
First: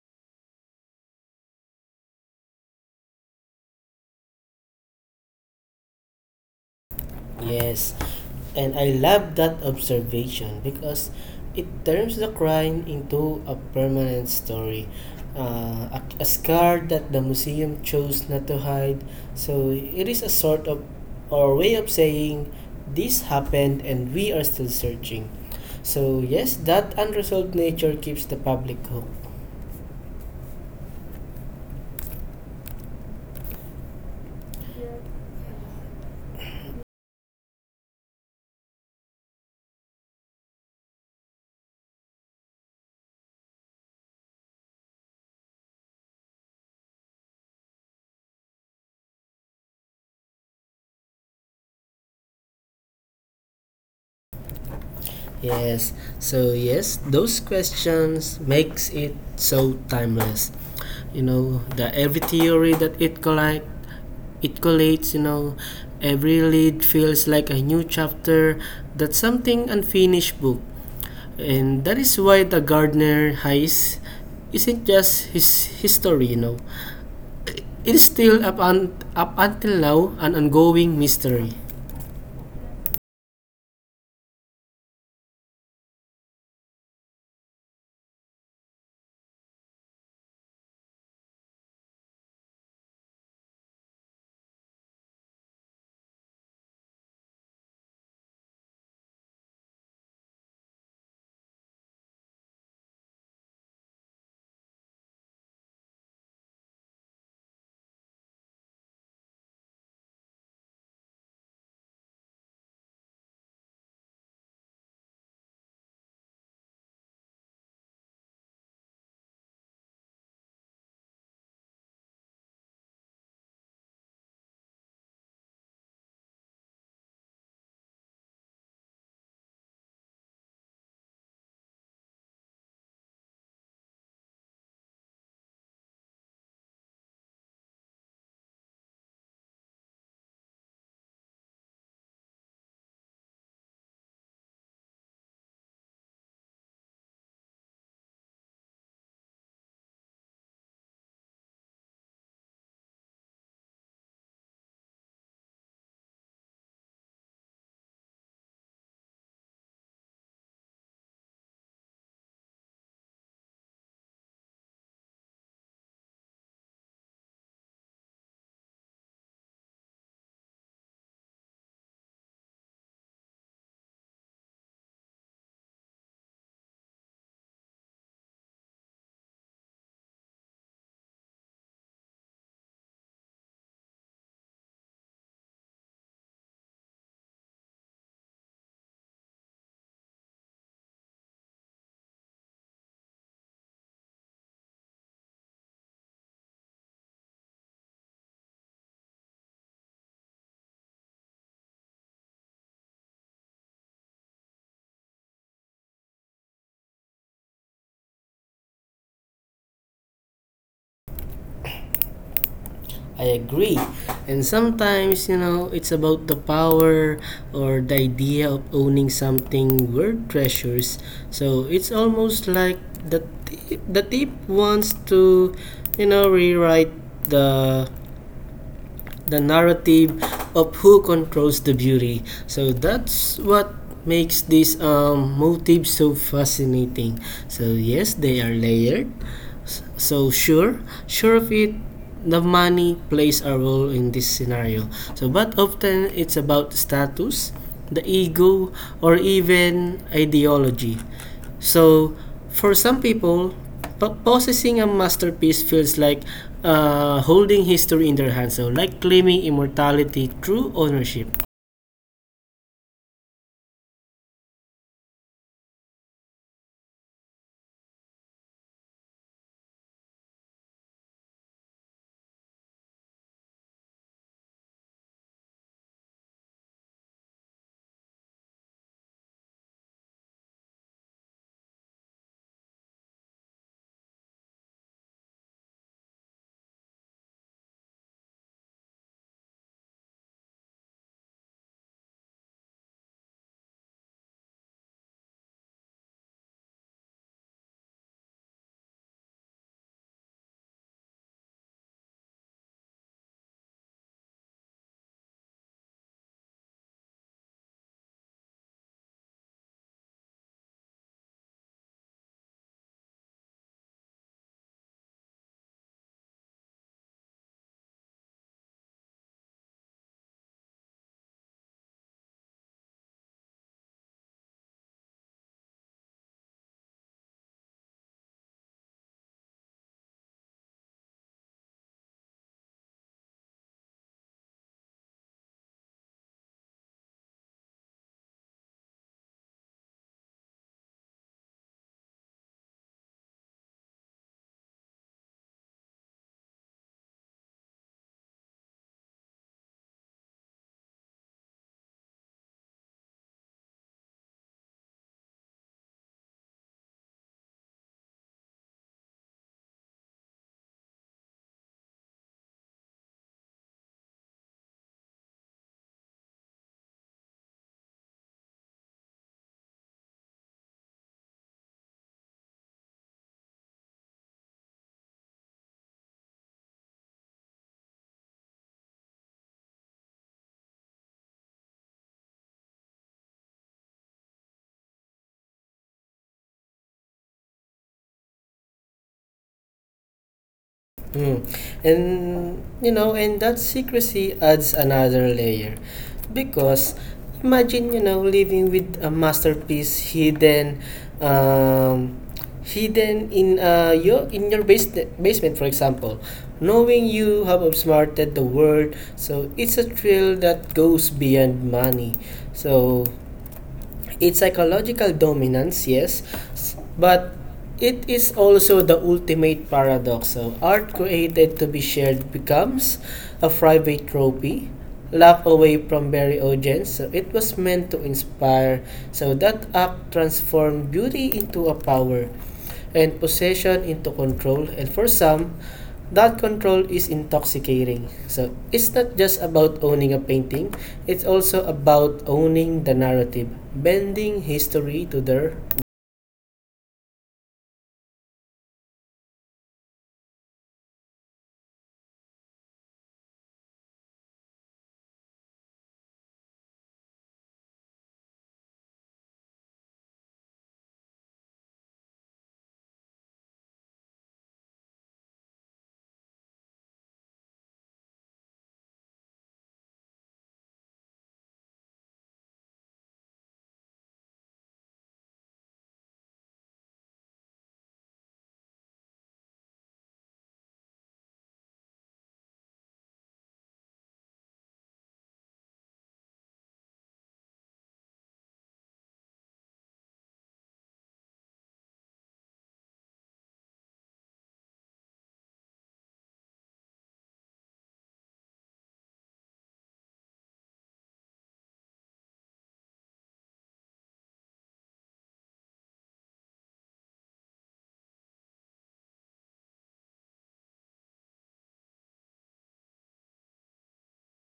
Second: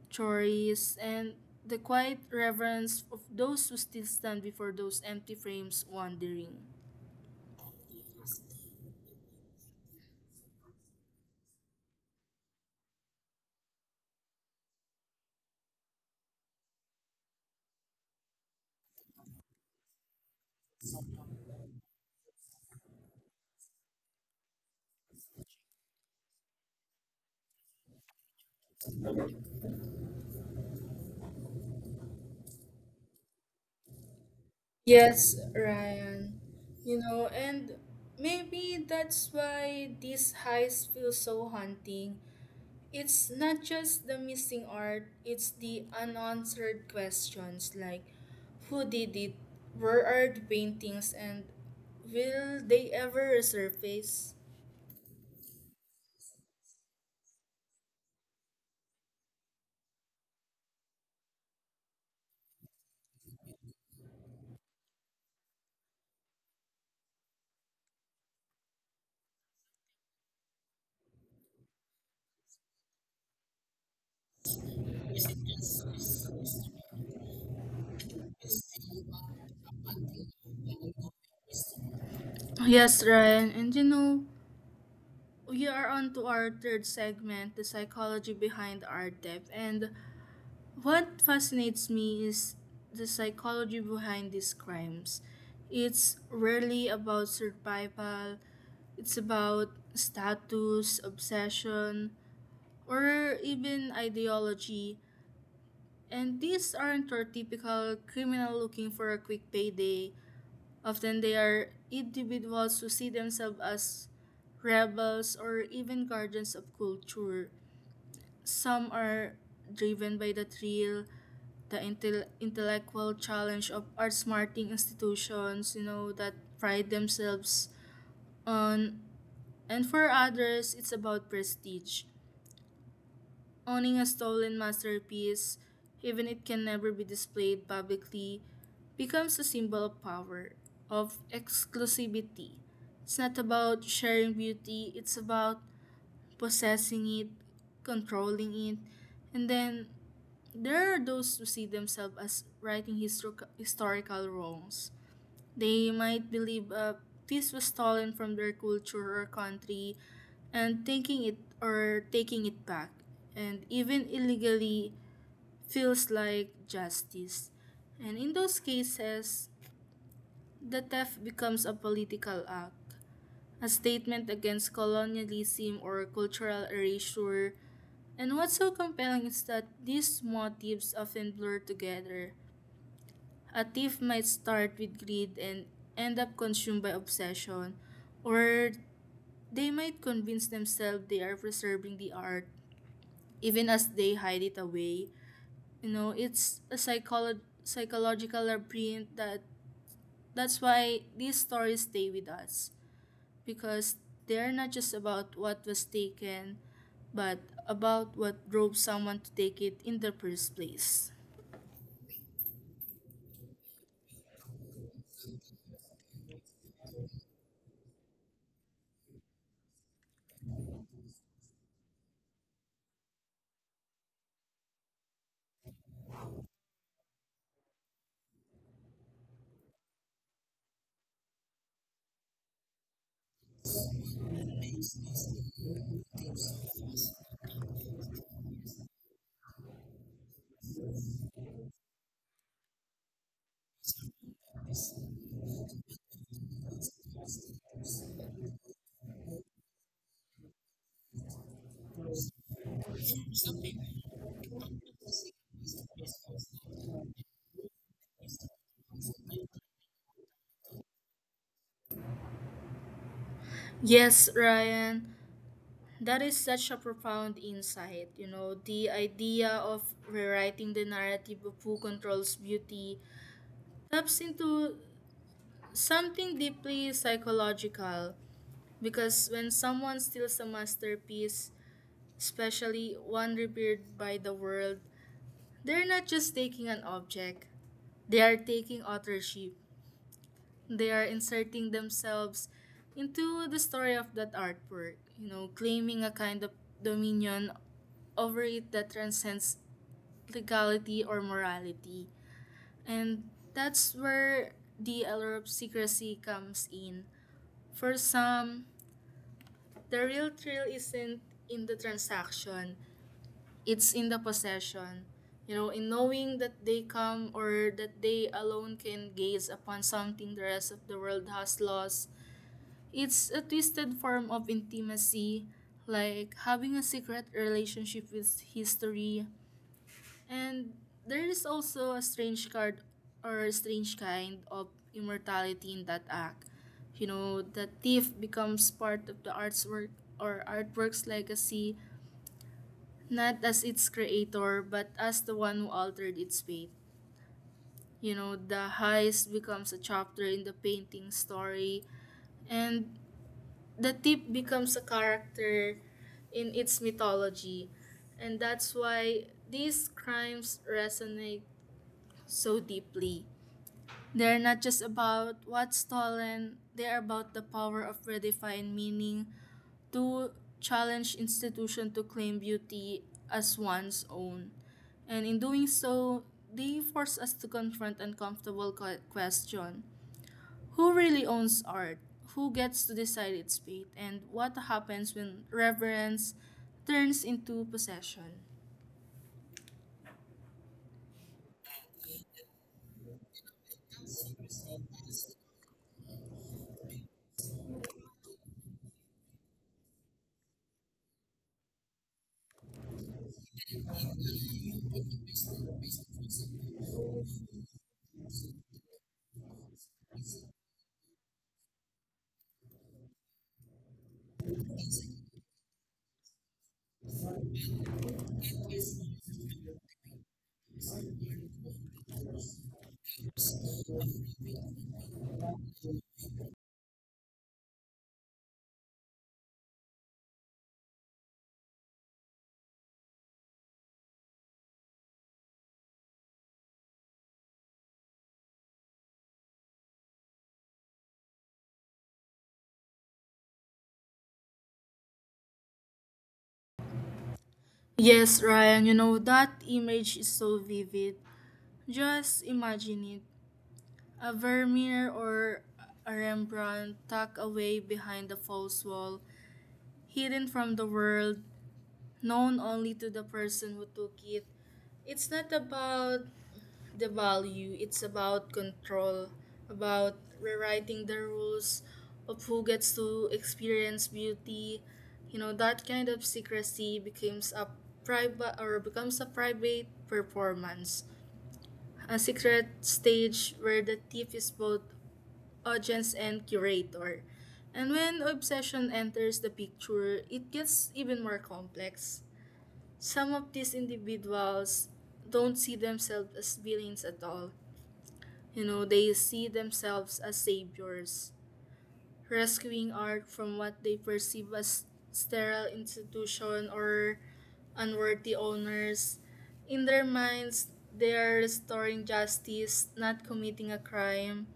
chories, and the quiet reverence of those who still stand before those empty frames wondering.
Yes, and I love that observation because it turns the crime into a permanent story. A scar that the museum chose not to hide. So it is a sort of or way of saying this happened and we are still searching. So yes, that unresolved nature keeps the public hooked.
Yes, Ryan. You know, and maybe that's why these highs feel so haunting. It's not just the missing art, it's the unanswered questions like who did it, where are the paintings, and will they ever resurface?
Yes. So yes, those questions makes it so timeless. You know, the every theory that it collide it collates, you know, every lead feels like a new chapter that's something unfinished book. And that is why the Gardner heist isn't just his history, you know. It is still up, up until now an ongoing mystery.
Yes, Ryan, and you know, we are on to our third segment, the psychology behind art depth. And what fascinates me is the psychology behind these crimes. It's rarely about survival, it's about status, obsession, or even ideology. And these aren't your typical criminal looking for a quick payday. Often they are individuals who see themselves as rebels or even guardians of culture. Some are driven by the thrill, the intellectual challenge of art smarting institutions, you know, that pride themselves on. And for others, it's about prestige. Owning a stolen masterpiece, even it can never be displayed publicly, becomes a symbol of power, of exclusivity. It's not about sharing beauty, it's about possessing it, controlling it, and then there are those who see themselves as righting historical wrongs. They might believe a piece was stolen from their culture or country and taking it or taking it back and even illegally feels like justice. And in those cases, the theft becomes a political act, a statement against colonialism or cultural erasure. And what's so compelling is that these motives often blur together. A thief might start with greed and end up consumed by obsession, or they might convince themselves they are preserving the art even as they hide it away. You know, it's a psychological labyrinth that that's why these stories stay with us, because they're not just about what was taken, but about what drove someone to take it in the first place.
I agree. And sometimes, you know, it's about the power or the idea of owning something worth treasures. So it's almost like the tip wants to, you know, rewrite the the narrative of who controls the beauty. So that's what makes this motifs so fascinating. So yes, they are layered. So sure of it, the money plays a role in this scenario. So but often it's about status, the ego, or even ideology. So for some people, possessing a masterpiece feels like holding history in their hands, so like claiming immortality through ownership.
Yes, Ryan, that is such a profound insight. You know, the idea of rewriting the narrative of who controls beauty taps into something deeply psychological because when someone steals a masterpiece, especially one revered by the world, they're not just taking an object, they are taking authorship. They are inserting themselves into the story of that artwork, you know, claiming a kind of dominion over it that transcends legality or morality. And that's where the allure of secrecy comes in. For some, the real thrill isn't in the transaction, it's in the possession. You know, in knowing that they come or that they alone can gaze upon something the rest of the world has lost, it's a twisted form of intimacy, like having a secret relationship with history. And there is also a strange card or a strange kind of immortality in that act. The thief becomes part of the art's work or artwork's legacy not as its creator, but as the one who altered its fate. The heist becomes a chapter in the painting story, and the thief becomes a character in its mythology. And that's why these crimes resonate so deeply. They're not just about what's stolen, they are about the power of redefine meaning to challenge institution to claim beauty as one's own. And in doing so, they force us to confront uncomfortable question. Who really owns art? Who gets to decide its fate? And what happens when reverence turns into possession?
Mm. And you know, and that secrecy adds another layer because, imagine, you know, living with a masterpiece hidden, um, hidden in, your in your basement for example, knowing you have outsmarted the world. So it's a thrill that goes beyond money. So it's psychological dominance, yes, but it is also the ultimate paradox. So, art created to be shared becomes a private trophy, locked away from very audience. So, it was meant to inspire. So, that act transformed beauty into a power. And possession into control. And for some, that control is intoxicating. So it's not just about owning a painting, it's also about owning the narrative, bending history to their.
Yes, Ryan, you know, that image is so vivid. Just imagine it. A Vermeer or a Rembrandt tucked away behind the false wall, hidden from the world, known only to the person who took it. It's not about the value, it's about control, about rewriting the rules of who gets to experience beauty. That kind of secrecy becomes a private or becomes a private performance. A secret stage where the thief is both audience and curator. And when obsession enters the picture, it gets even more complex. Some of these individuals don't see themselves as villains at all. You know, they see themselves as saviors, rescuing art from what they perceive as sterile institution or unworthy owners. In their minds, they are restoring justice, not committing a crime,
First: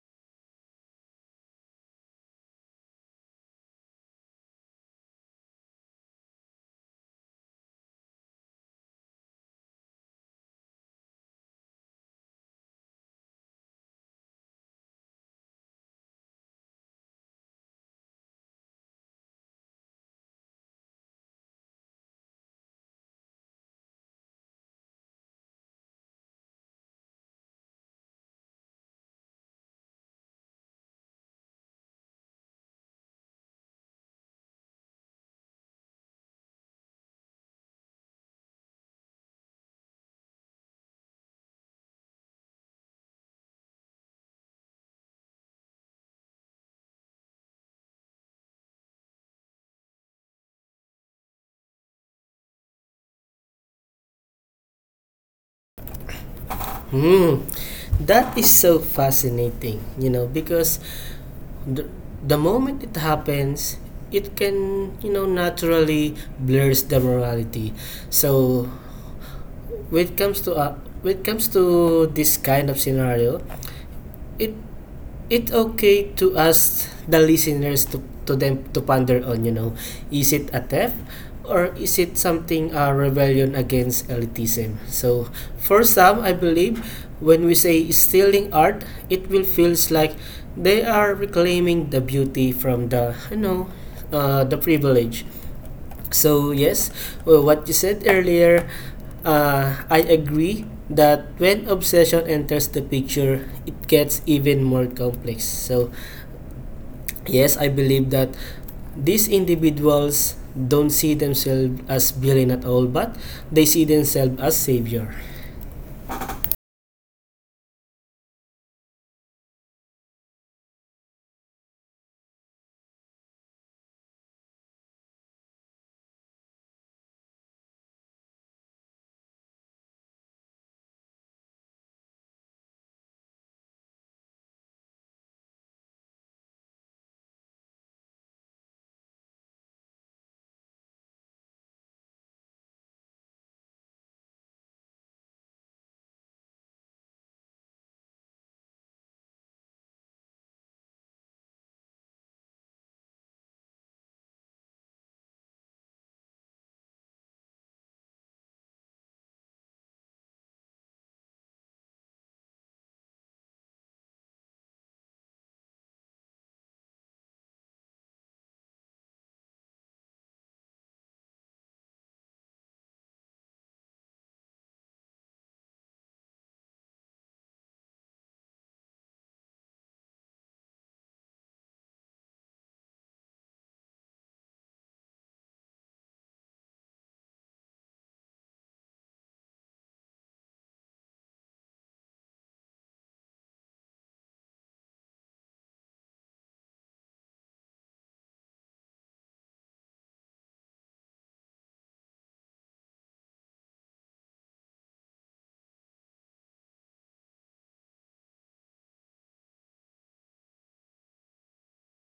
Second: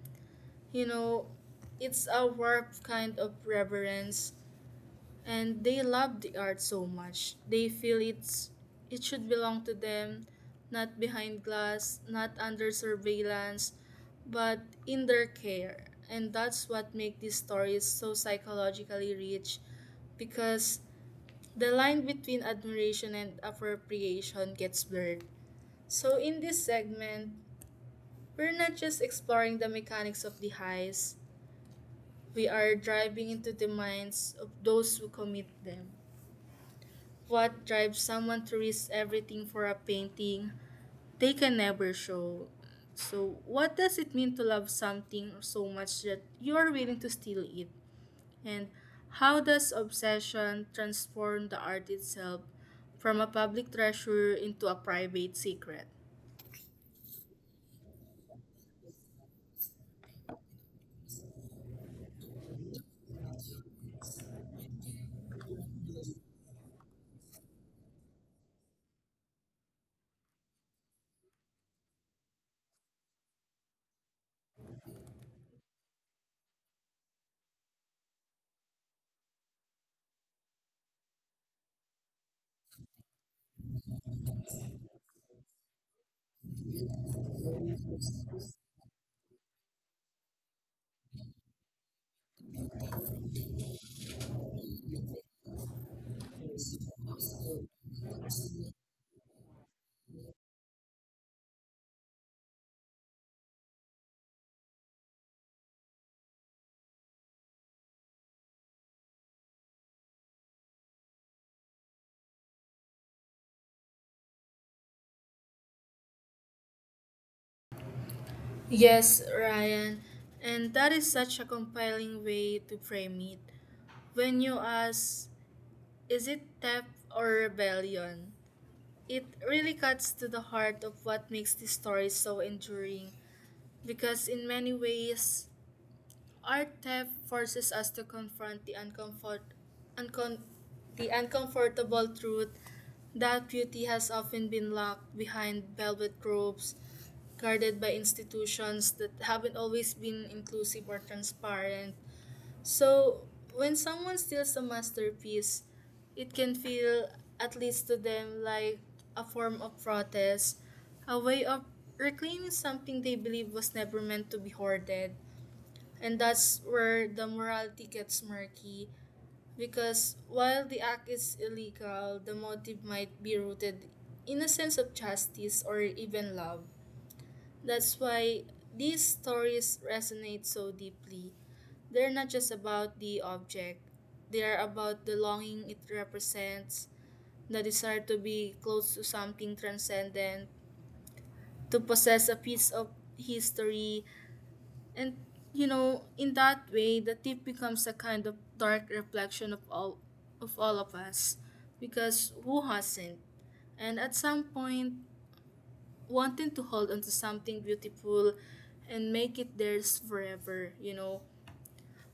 you know, it's a warped kind of reverence, and they love the art so much. They feel it should belong to them, not behind glass, not under surveillance, but in their care. And that's what makes these stories so psychologically rich, because the line between admiration and appropriation gets blurred. So in this segment, we're not just exploring the mechanics of the heist. We are driving into the minds of those who commit them. What drives someone to risk everything for a painting they can never show? So, what does it mean to love something so much that you are willing to steal it? And how does obsession transform the art itself from a public treasure into a private secret?
Hmm, that is so fascinating, you know, because the, the moment it happens, it can, you know, naturally blurs the morality. So when it comes to uh, when it comes to this kind of scenario, it it's okay to ask the listeners to them to ponder on, you know, is it a theft or is it something, a rebellion against elitism? So for some, I believe when we say stealing art, it will feels like they are reclaiming the beauty from the, the privilege. So yes, well, what you said earlier, I agree that when obsession enters the picture, it gets even more complex. So yes, I believe that these individuals don't see themselves as villain at all, but they see themselves as savior.
Yes, Ryan, and that is such a compelling way to frame it. When you ask, is it theft or rebellion? It really cuts to the heart of what makes this story so enduring because, in many ways, art theft forces us to confront uncom- the uncomfortable truth that beauty has often been locked behind velvet robes, guarded by institutions that haven't always been inclusive or transparent. So, when someone steals a masterpiece, it can feel, at least to them, like a form of protest, a way of reclaiming something they believe was never meant to be hoarded. And that's where the morality gets murky, because while the act is illegal, the motive might be rooted in a sense of justice or even love. That's why these stories resonate so deeply. They're not just about the object, they are about the longing it represents, the desire to be close to something transcendent, to possess a piece of history. And, you know, in that way, the tip becomes a kind of dark reflection of all of us, because who hasn't? And at some point, wanting to hold on to something beautiful and make it theirs forever, you know.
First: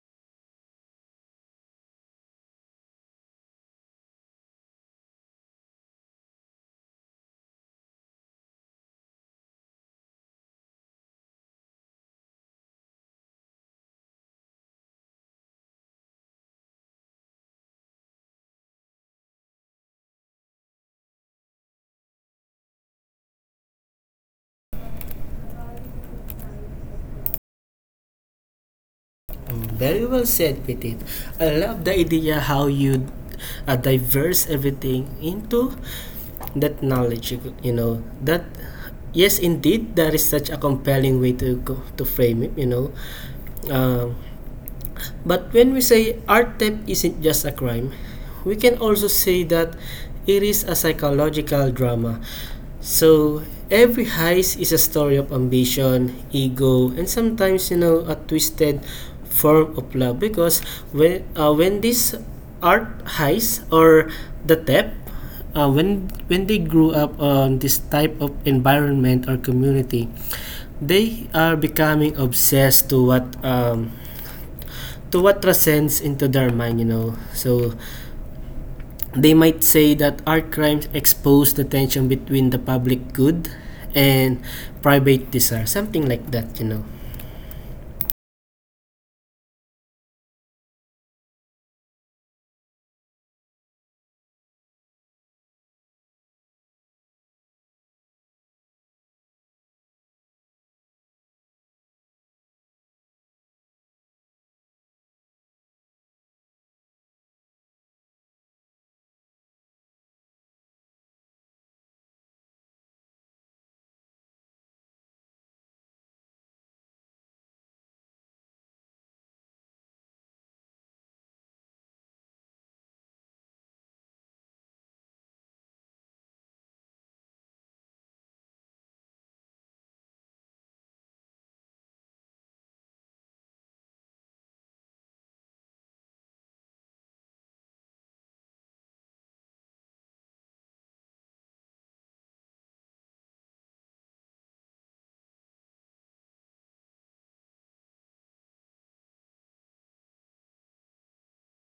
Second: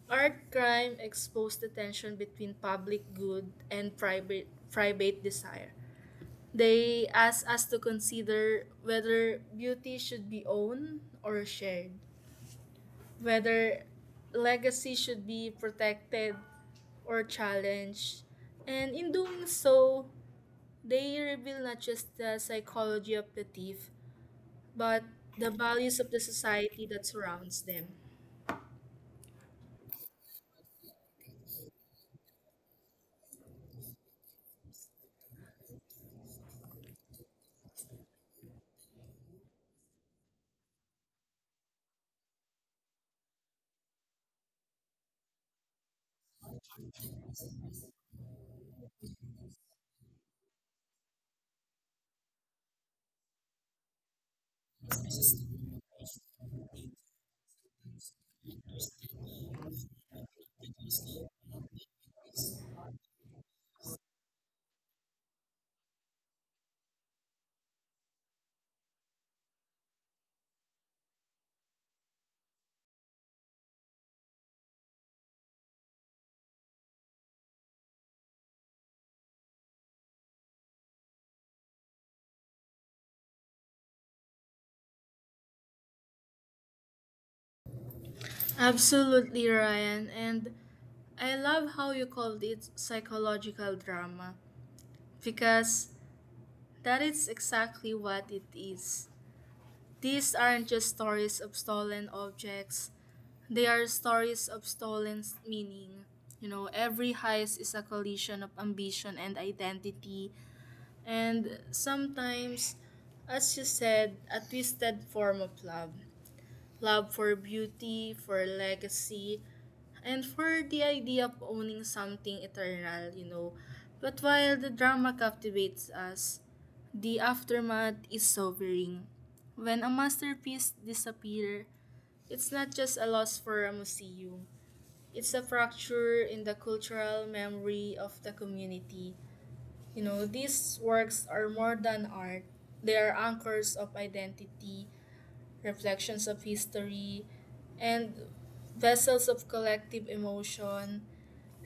Art crime exposed the tension between public good and private desire. They ask us to consider whether beauty should be owned or shared, whether legacy should be protected or challenged. And in doing so, they reveal not just the psychology of the thief, but the values of the society that surrounds them.
Very well said, Petit. I love the idea how you diverse everything into that knowledge. You know that yes, indeed, that is such a compelling way to frame it. You know, Um but when we say art theft isn't just a crime, we can also say that it is a psychological drama. So every heist is a story of ambition, ego, and sometimes, you know, a twisted form of love. Because when this art heist or the theft, when they grew up on this type of environment or community, they are becoming obsessed to what transcends into their mind, you know. So they might say that art crimes expose the tension between the public good and private desire, something like that, you know.
Absolutely, Ryan. And I love how you called it psychological drama because that is exactly what it is. These aren't just stories of stolen objects, they are stories of stolen meaning. You know, every heist is a collision of ambition and identity, and sometimes, as you said, a twisted form of love. Love for beauty, for legacy, and for the idea of owning something eternal, you know. But while the drama captivates us, the aftermath is sobering. When a masterpiece disappears, it's not just a loss for a museum. It's a fracture in the cultural memory of the community. You know, these works are more than art. They are anchors of identity, reflections of history, and vessels of collective emotion.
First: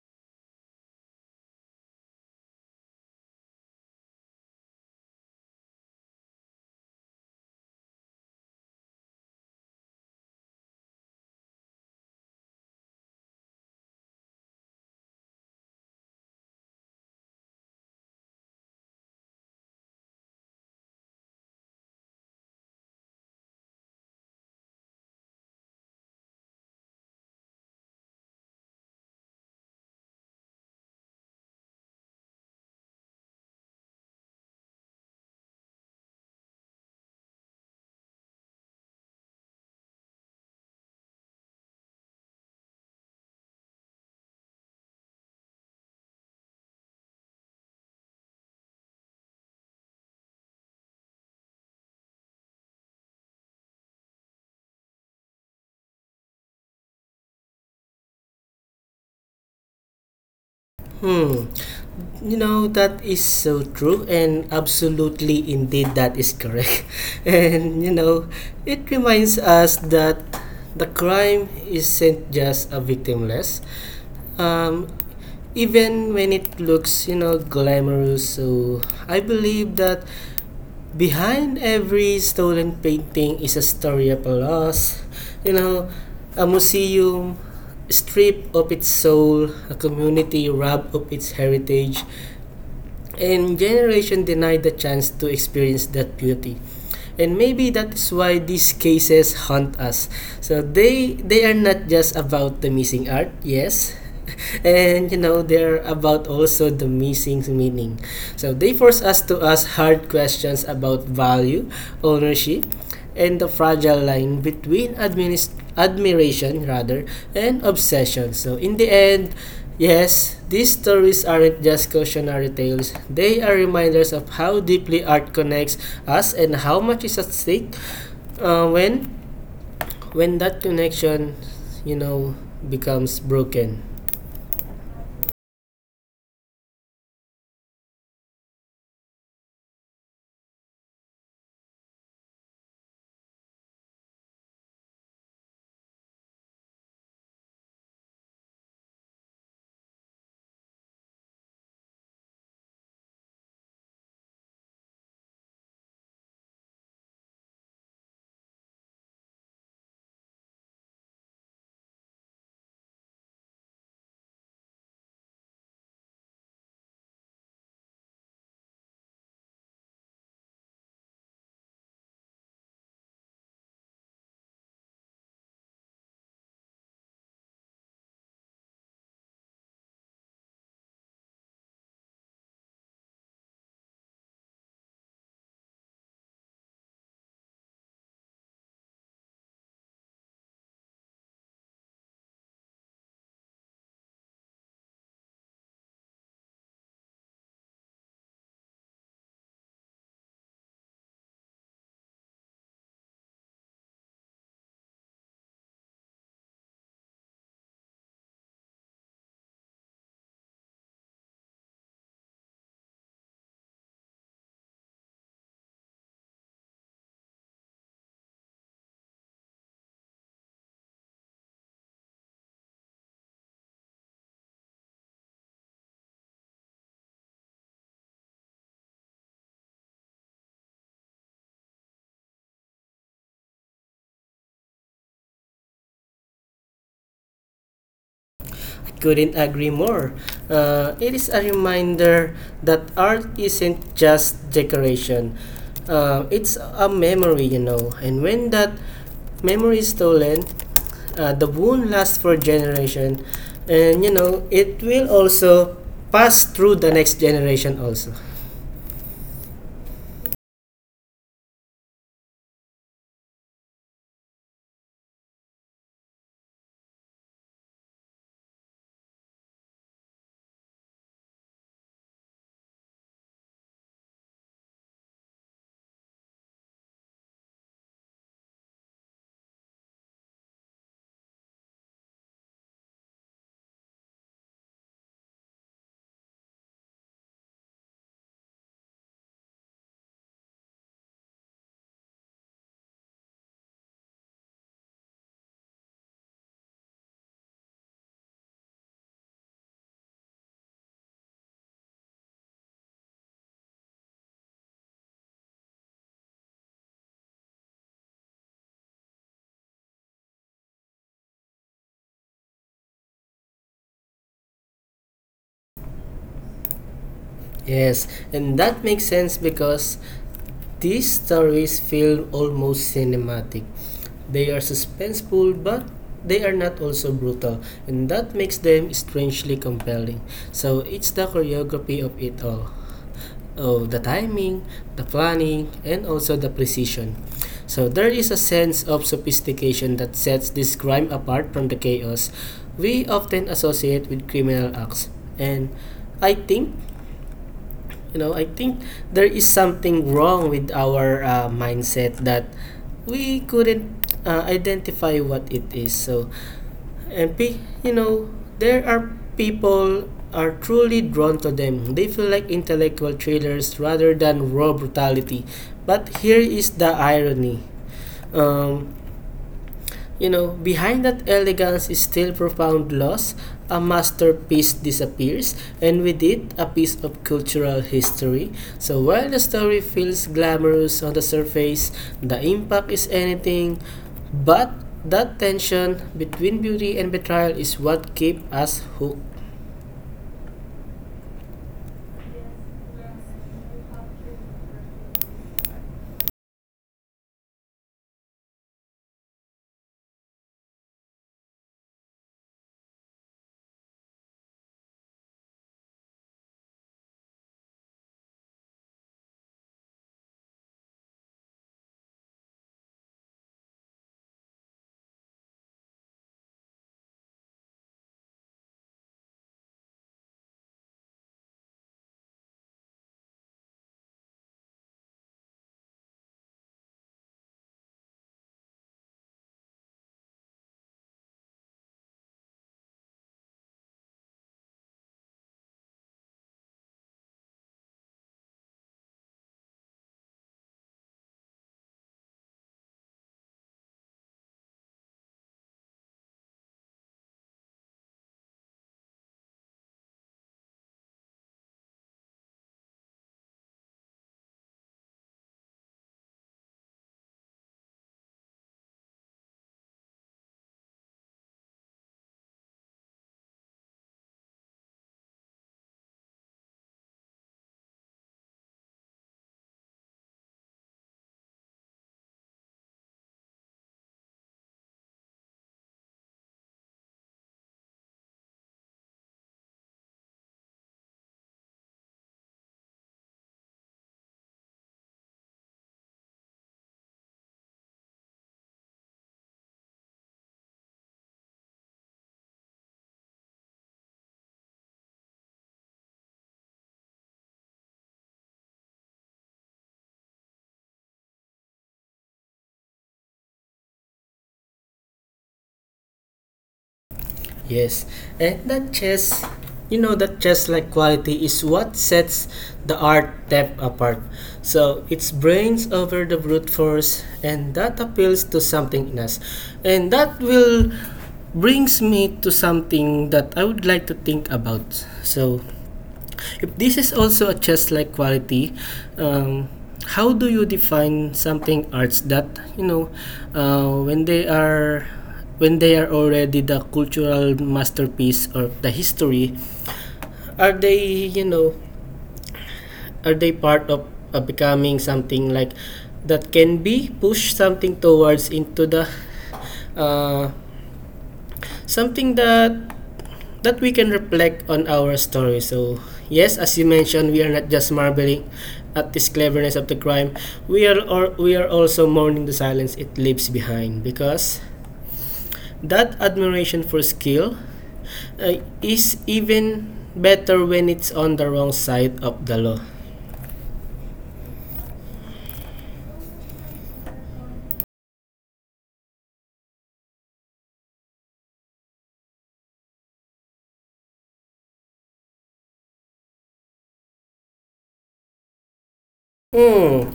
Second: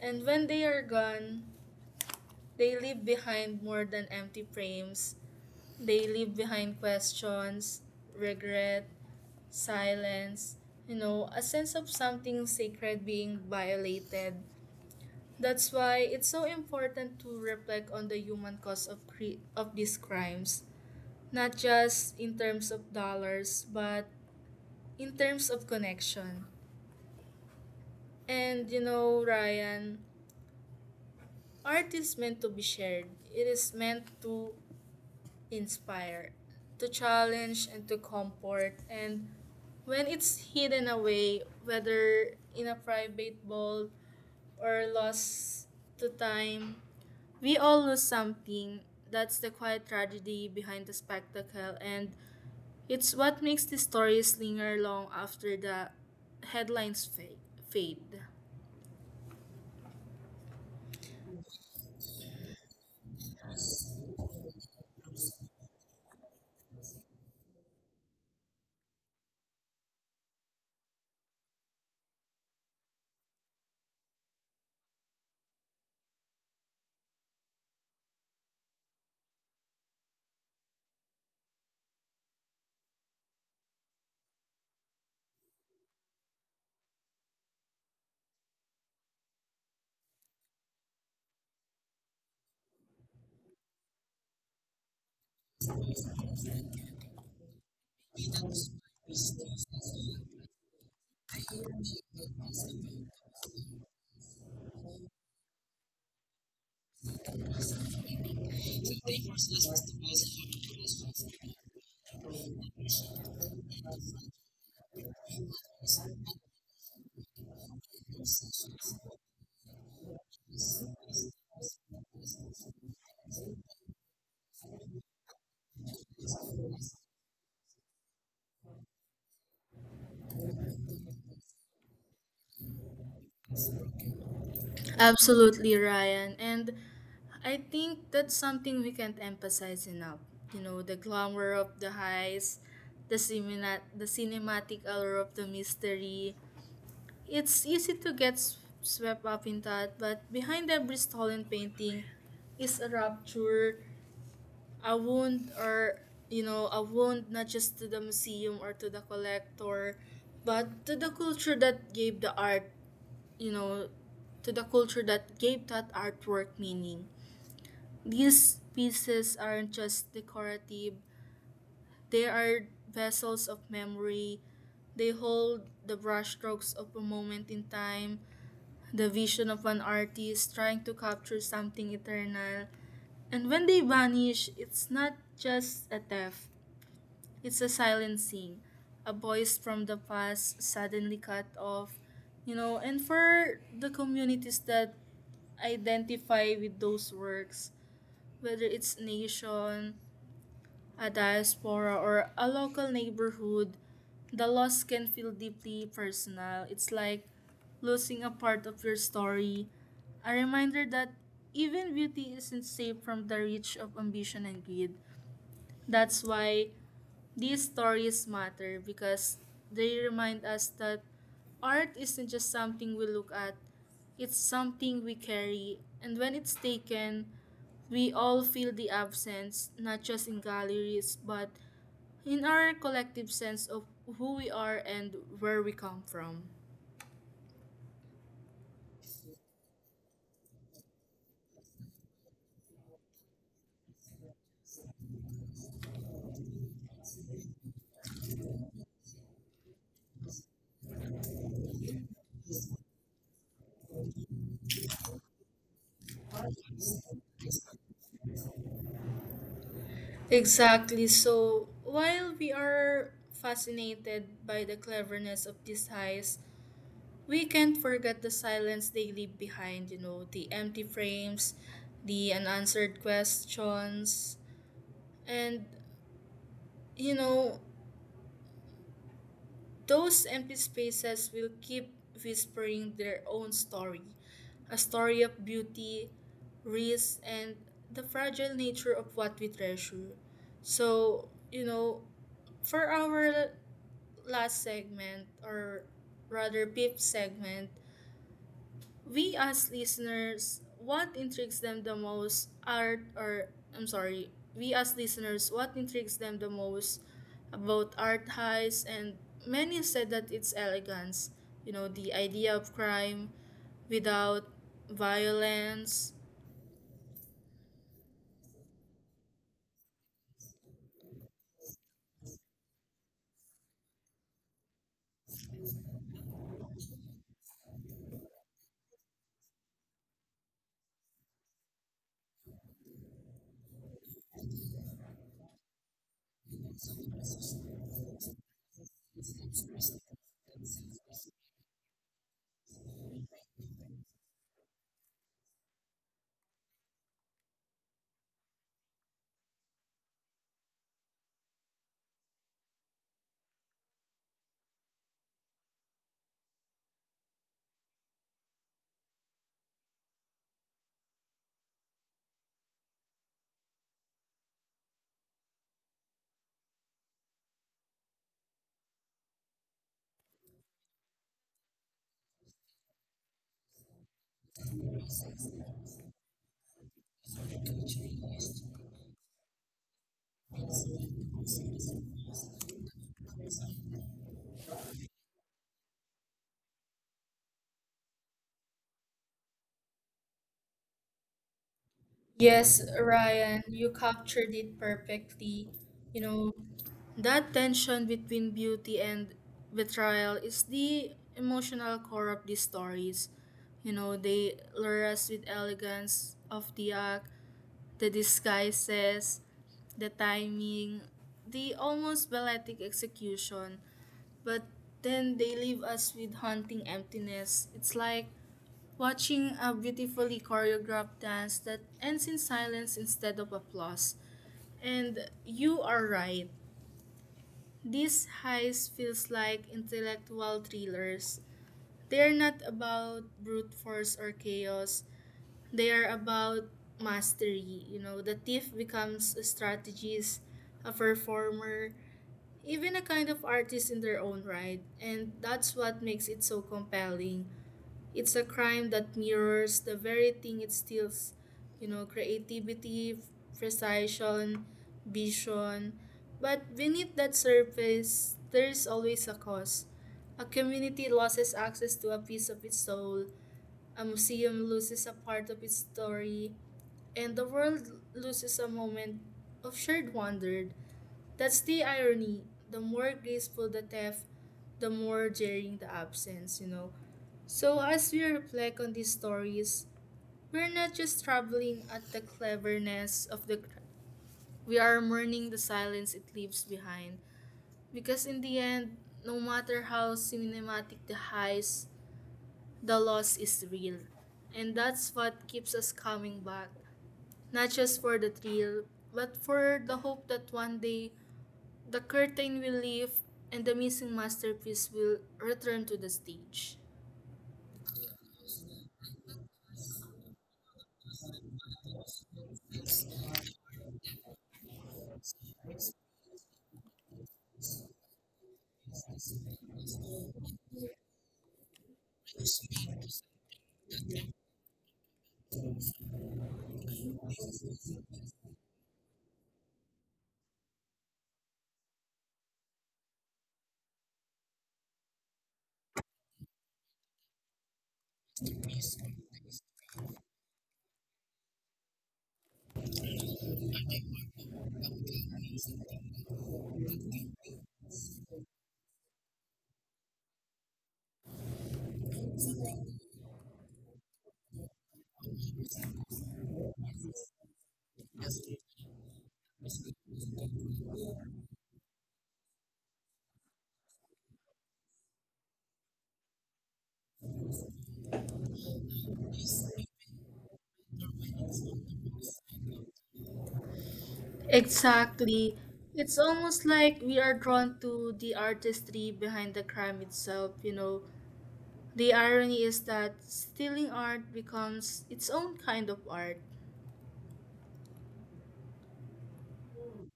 And when they are gone, they leave behind more than empty frames. They leave behind questions, regret, silence, you know, a sense of something sacred being violated. That's why it's so important to reflect on the human cost of of these crimes, not just in terms of dollars, but in terms of connection. And you know, Ryan, art is meant to be shared. It is meant to inspire, to challenge, and to comfort. And when it's hidden away, whether in a private vault or lost to time, we all lose something. That's the quiet tragedy behind the spectacle, and it's what makes the stories linger long after the headlines fade.
Hmm. You know that is so true and absolutely indeed that is correct. And you know, it reminds us that the crime isn't just a victimless Um, even when it looks, you know, glamorous. So I believe that behind every stolen painting is a story of a loss. You know, a museum stripped of its soul, a community robbed of its heritage, and generation denied the chance to experience that beauty. And maybe that is why these cases haunt us. So they are not just about the missing art, yes, and you know, they're about also the missing meaning. So they force us to ask hard questions about value, ownership, and the fragile line between admiration rather and obsession. So in the end, yes, these stories aren't just cautionary tales. They are reminders of how deeply art connects us and how much is at stake uh, when when that connection, you know, becomes broken.
Absolutely, Ryan. And I think that's something we can't emphasize enough. You know, the glamour of the highs, the cinematic allure of the mystery. It's easy to get swept up in that, but behind every stolen painting is a rupture, a wound, or, you know, a wound not just to the museum or to the collector, but to the culture that gave the art, you know, to the culture that gave that artwork meaning. These pieces aren't just decorative, they are vessels of memory. They hold the brushstrokes of a moment in time, the vision of an artist trying to capture something eternal. And when they vanish, it's not just a theft, it's a silencing, a voice from the past suddenly cut off, you know, and for the communities that identify with those works, whether it's nation, a diaspora, or a local neighborhood, the loss can feel deeply personal. It's like losing a part of your story, a reminder that even beauty isn't safe from the reach of ambition and greed. That's why these stories matter because they remind us that art isn't just something we look at, it's something we carry. And when it's taken, we all feel the absence, not just in galleries, but in our collective sense of who we are and where we come from.
Couldn't agree more. It is a reminder that art isn't just decoration, it's a memory, you know. And when that memory is stolen, the wound lasts for generation, and you know it will also pass through the next generation also.
Exactly. So while we are fascinated by the cleverness of these heists, we can't forget the silence they leave behind, you know, the empty frames, the unanswered questions, and, you know, those empty spaces will keep whispering their own story, a story of beauty, risk, and the fragile nature of what we treasure. So, you know, for our last segment, or rather, fifth segment, we as listeners, what intrigues them the most art or I'm sorry, we as listeners, what intrigues them the most about art heists and many said that it's elegance, you know, the idea of crime without violence.
Yes, and that makes sense because these stories feel almost cinematic. They are suspenseful, but they are not also brutal, and that makes them strangely compelling. So it's the choreography of it all. Oh, the timing, the planning, and also the precision. So there is a sense of sophistication that sets this crime apart from the chaos we often associate with criminal acts. And I think I think there is something wrong with our mindset that we couldn't identify what it is. So, and you know, there are people are truly drawn to them. They feel like intellectual thrillers rather than raw brutality. But here is the irony. Um, you know, behind that elegance is still profound loss. A masterpiece disappears, and with it, a piece of cultural history. So while the story feels glamorous on the surface, the impact is anything but. That tension between beauty and betrayal is what keeps us hooked.
Yes, Ryan, you captured it perfectly. You know, that tension between beauty and betrayal is the emotional core of these stories. You know, they lure us with elegance of the act, the disguises, the timing, the almost balletic execution, but then they leave us with haunting emptiness. It's like watching a beautifully choreographed dance that ends in silence instead of applause. And you are right. These highs feels like intellectual thrillers. They are not about brute force or chaos. They are about mastery. You know, the thief becomes a strategist, a performer, even a kind of artist in their own right. And that's what makes it so compelling. It's a crime that mirrors the very thing it steals, you know, creativity, precision, vision. But beneath that surface, there is always a cause. A community loses access to a piece of its soul, a museum loses a part of its story, and the world loses a moment of shared wonder. That's the irony. The more graceful the theft, the more jarring the absence, you know. So as we reflect on these stories, we're not just traveling at the cleverness of the we are mourning the silence it leaves behind. Because in the end, no matter how cinematic the highs, the loss is real. And that's what keeps us coming back, not just for the thrill, but for the hope that one day the curtain will lift and the missing masterpiece will return to the stage.
Yes, and that chess, you know, that chess-like quality is what sets the art depth apart. So it's brains over the brute force, and that appeals to something in us, and that will brings me to something that I would like to think about. So if this is also a chess-like quality, um, how do you define something arts that, you know, uh, when they are when they are already the cultural masterpiece or the history? Are they, you know, are they part of becoming something like that can be pushed something towards into the, uh, something that that we can reflect on our story. So, yes, as you mentioned, we are not just marveling at this cleverness of the crime. We are also mourning the silence it leaves behind, because that admiration for skill is even better when it's on the wrong side of the law.
Exactly. It's almost like we are drawn to the artistry behind the crime itself, you know. The irony is that stealing art becomes its own kind of art.
Hmm,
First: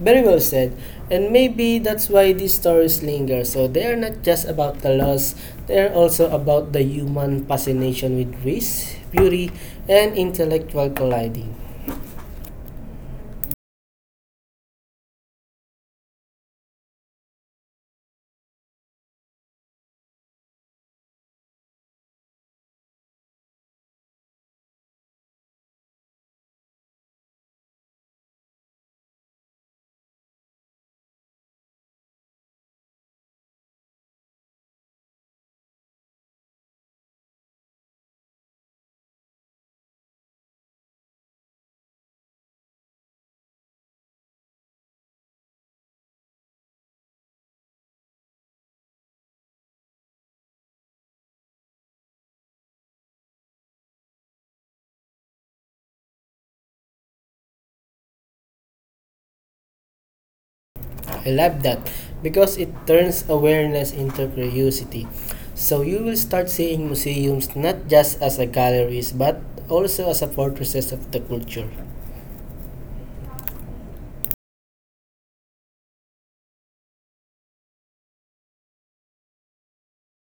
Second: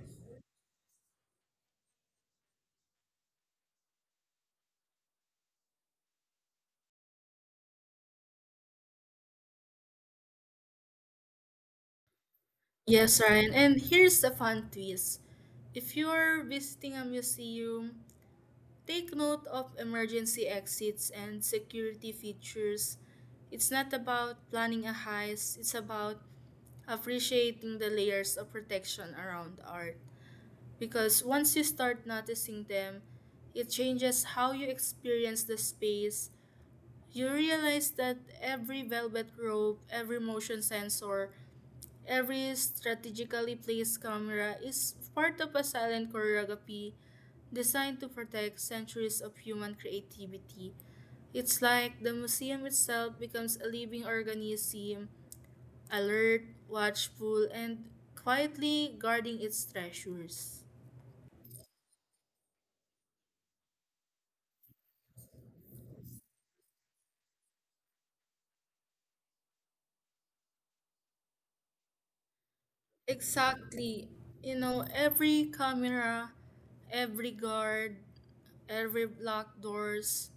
very well said. And maybe that's why these stories linger. So they are not just about the loss, they are also about the human fascination with risk, beauty, and intellectual colliding.
Yes, Ryan, and here's a fun twist. If you're visiting a museum, take note of emergency exits and security features. It's not about planning a heist, it's about appreciating the layers of protection around art. Because once you start noticing them, it changes how you experience the space. You realize that every velvet rope, every motion sensor, every strategically placed camera is part of a silent choreography designed to protect centuries of human creativity. It's like the museum itself becomes a living organism, alert, watchful, and quietly guarding its treasures.
I love that because it turns awareness into curiosity. So you will start seeing museums not just as a galleries but also as a fortresses of the culture.
Exactly. You know, every camera, every guard, every locked doors,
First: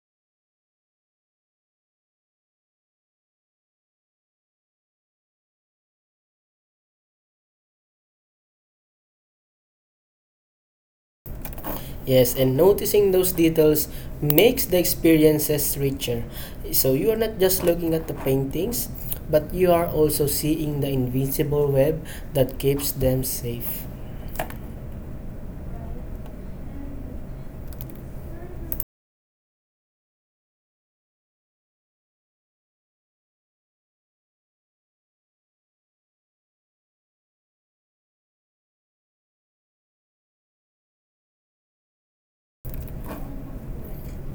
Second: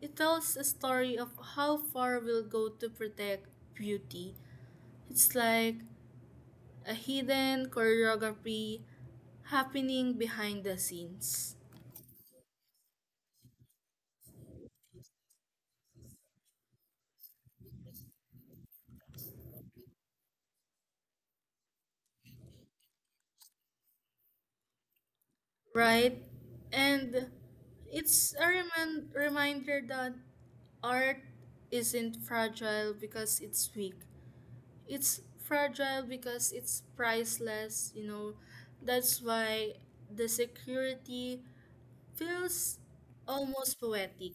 it tells a story of how far we'll go to protect beauty. It's like a hidden choreography happening behind the scenes,
Yes, and noticing those details makes the experiences richer. So you are not just looking at the paintings, but you are also seeing the invisible web that keeps them safe.
right? And it's a reminder that art isn't fragile because it's weak. It's fragile because it's priceless, you know. That's why the security feels almost poetic.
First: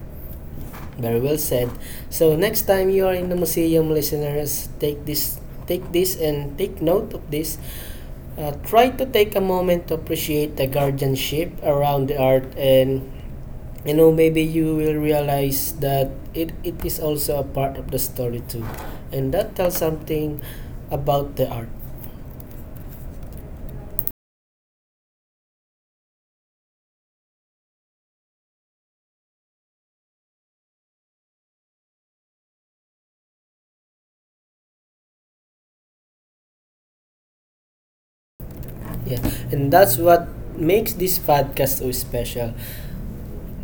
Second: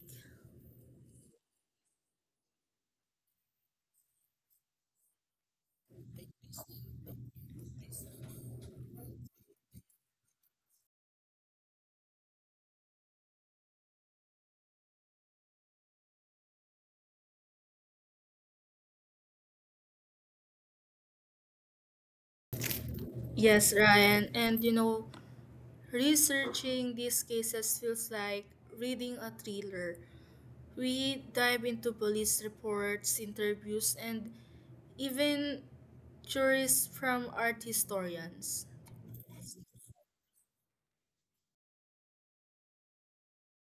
Very well said. So next time you are in the museum, listeners, take this and take note of this. Try to take a moment to appreciate the guardianship around the art, and you know, maybe you will realize that it is also a part of the story too, and that tells something about the art.
Yes, Ryan. And you know, researching these cases feels like reading a thriller. We dive into police reports, interviews, and even theories from art historians.
Yeah, and that's what makes this podcast so special.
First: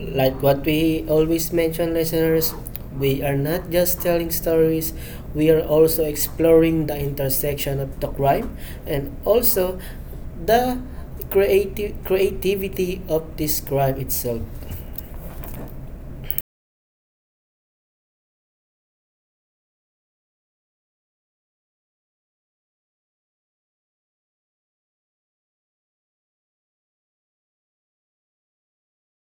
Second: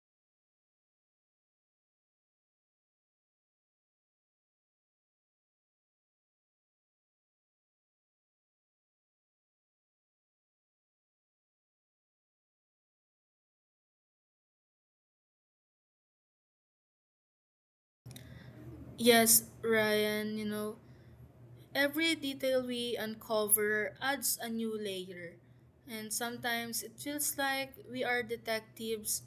Like what we always mention, listeners, we are not just telling stories, we are also exploring the intersection of the crime and also the creative creativity of this crime itself.
Yes, Ryan, you know, every detail we uncover adds a new layer. And sometimes it feels like we are detectives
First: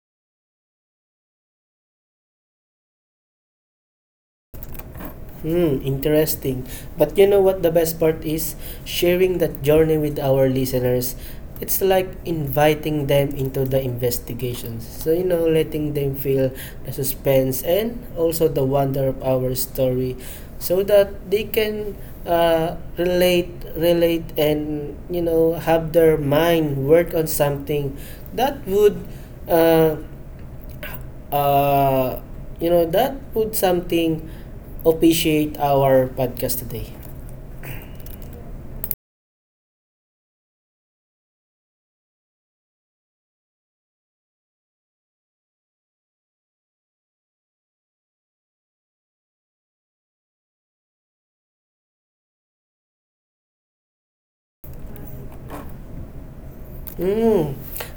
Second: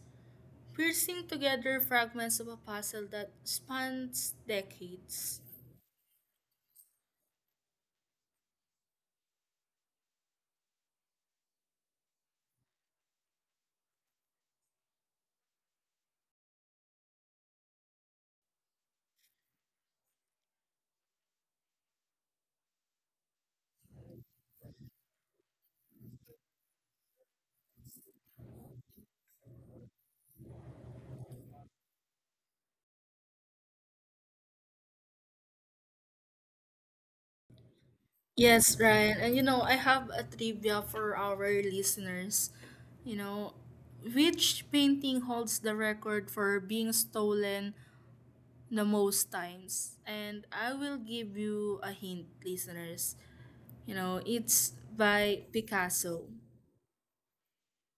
piecing together fragments of a puzzle that spans decades.
Hmm, interesting. But you know what the best part is? Sharing that journey with our listeners. It's like inviting them into the investigations. So, you know, letting them feel the suspense and also the wonder of our story, so that they can uh, relate, relate and, you know, have their mind work on something that would, uh, uh, you know, that would something appreciate our podcast today?
Yes, Ryan. And you know, I have a trivia for our listeners. You know, which painting holds the record for being stolen the most times? And I will give you a hint, listeners. You know, it's by Picasso.
Mm,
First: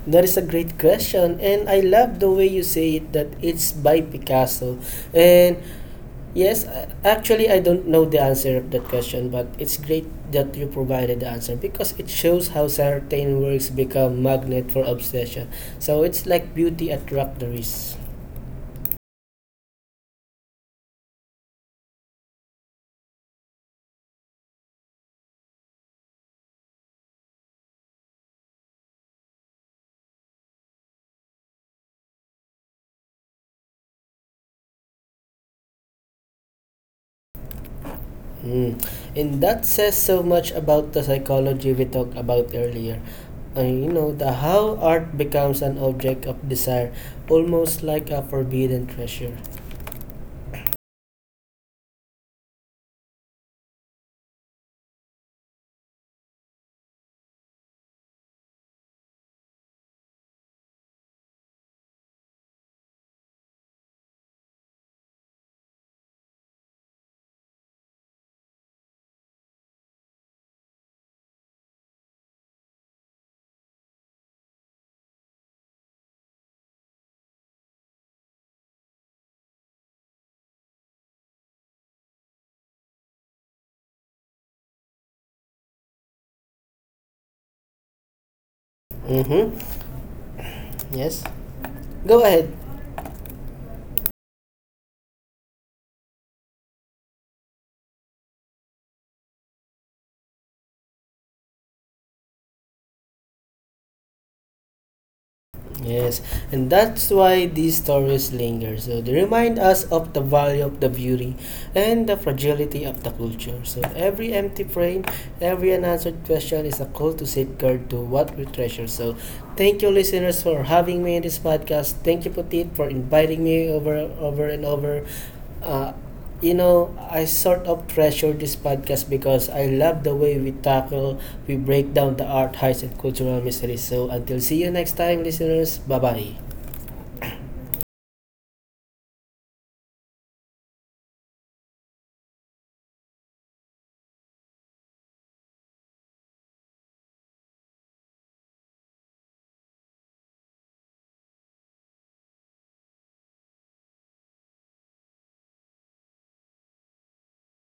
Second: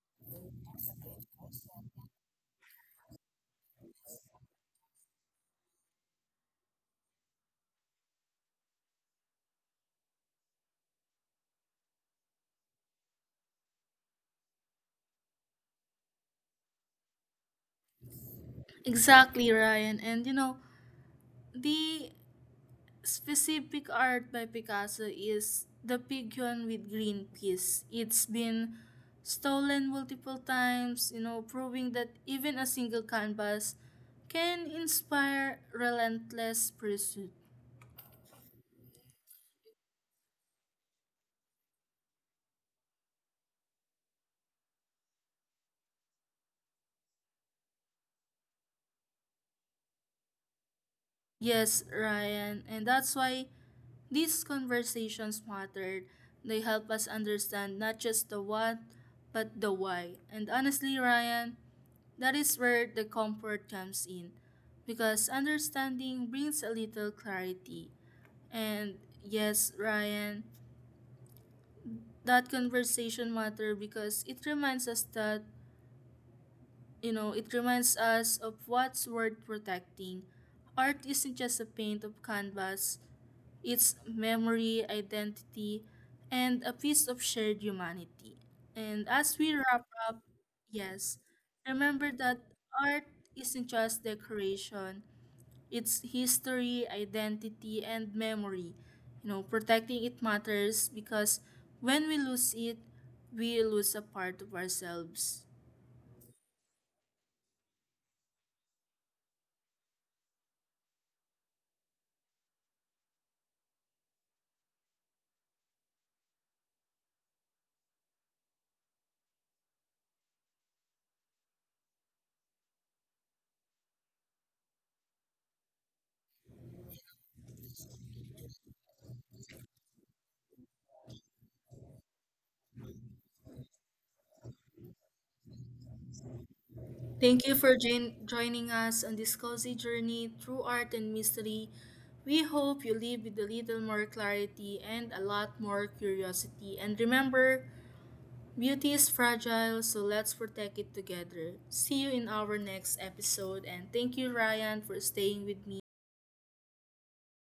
that is a great question, and I love the way you say it that it's by Picasso. And yes, actually, I don't know the answer of that question, but it's great that you provided the answer because it shows how certain works become magnet for obsession. So it's like beauty attract the wrist.
Exactly, Ryan. And you know, the specific art by Picasso is the Pigeon with Green Peas. It's been stolen multiple times, you know, proving that even a single canvas can inspire relentless pursuit.
Mm. And that says so much about the psychology we talked about earlier. You know, the how art becomes an object of desire, almost like a forbidden treasure.
Yes, Ryan, and that's why these conversations matter. They help us understand not just the what, but the why. And honestly, Ryan, that is where the comfort comes in because understanding brings a little clarity. And yes, Ryan, that conversation matter because it reminds us that, you know, it reminds us of what's worth protecting. Art isn't just a paint of canvas, its memory, identity, and a piece of shared humanity. And as we
Mm-hmm.
wrap up, yes,
Yes.
remember
Go
that
ahead.
art isn't just decoration, its history, identity, and memory. You know, protecting it matters because when we lose it, we lose a part of ourselves.
Yes, and that's why these stories linger. So they remind us of the value of the beauty and the fragility of the culture. So every empty frame, every unanswered question is a call to safeguard to what we treasure. So thank you, listeners, for having me in this podcast. Thank you, Putit, for inviting me over, over and over. Uh, you know, I sort of treasure this podcast because I love the way we tackle, we break down the art, heights, and cultural mysteries. So until see you next time, listeners. Bye bye.
Thank you for joining us on this cozy journey through art and mystery. We hope you leave with a little more clarity and a lot more curiosity. And remember, beauty is fragile, so let's protect it together. See you in our next episode, and thank you, Ryan, for staying with me.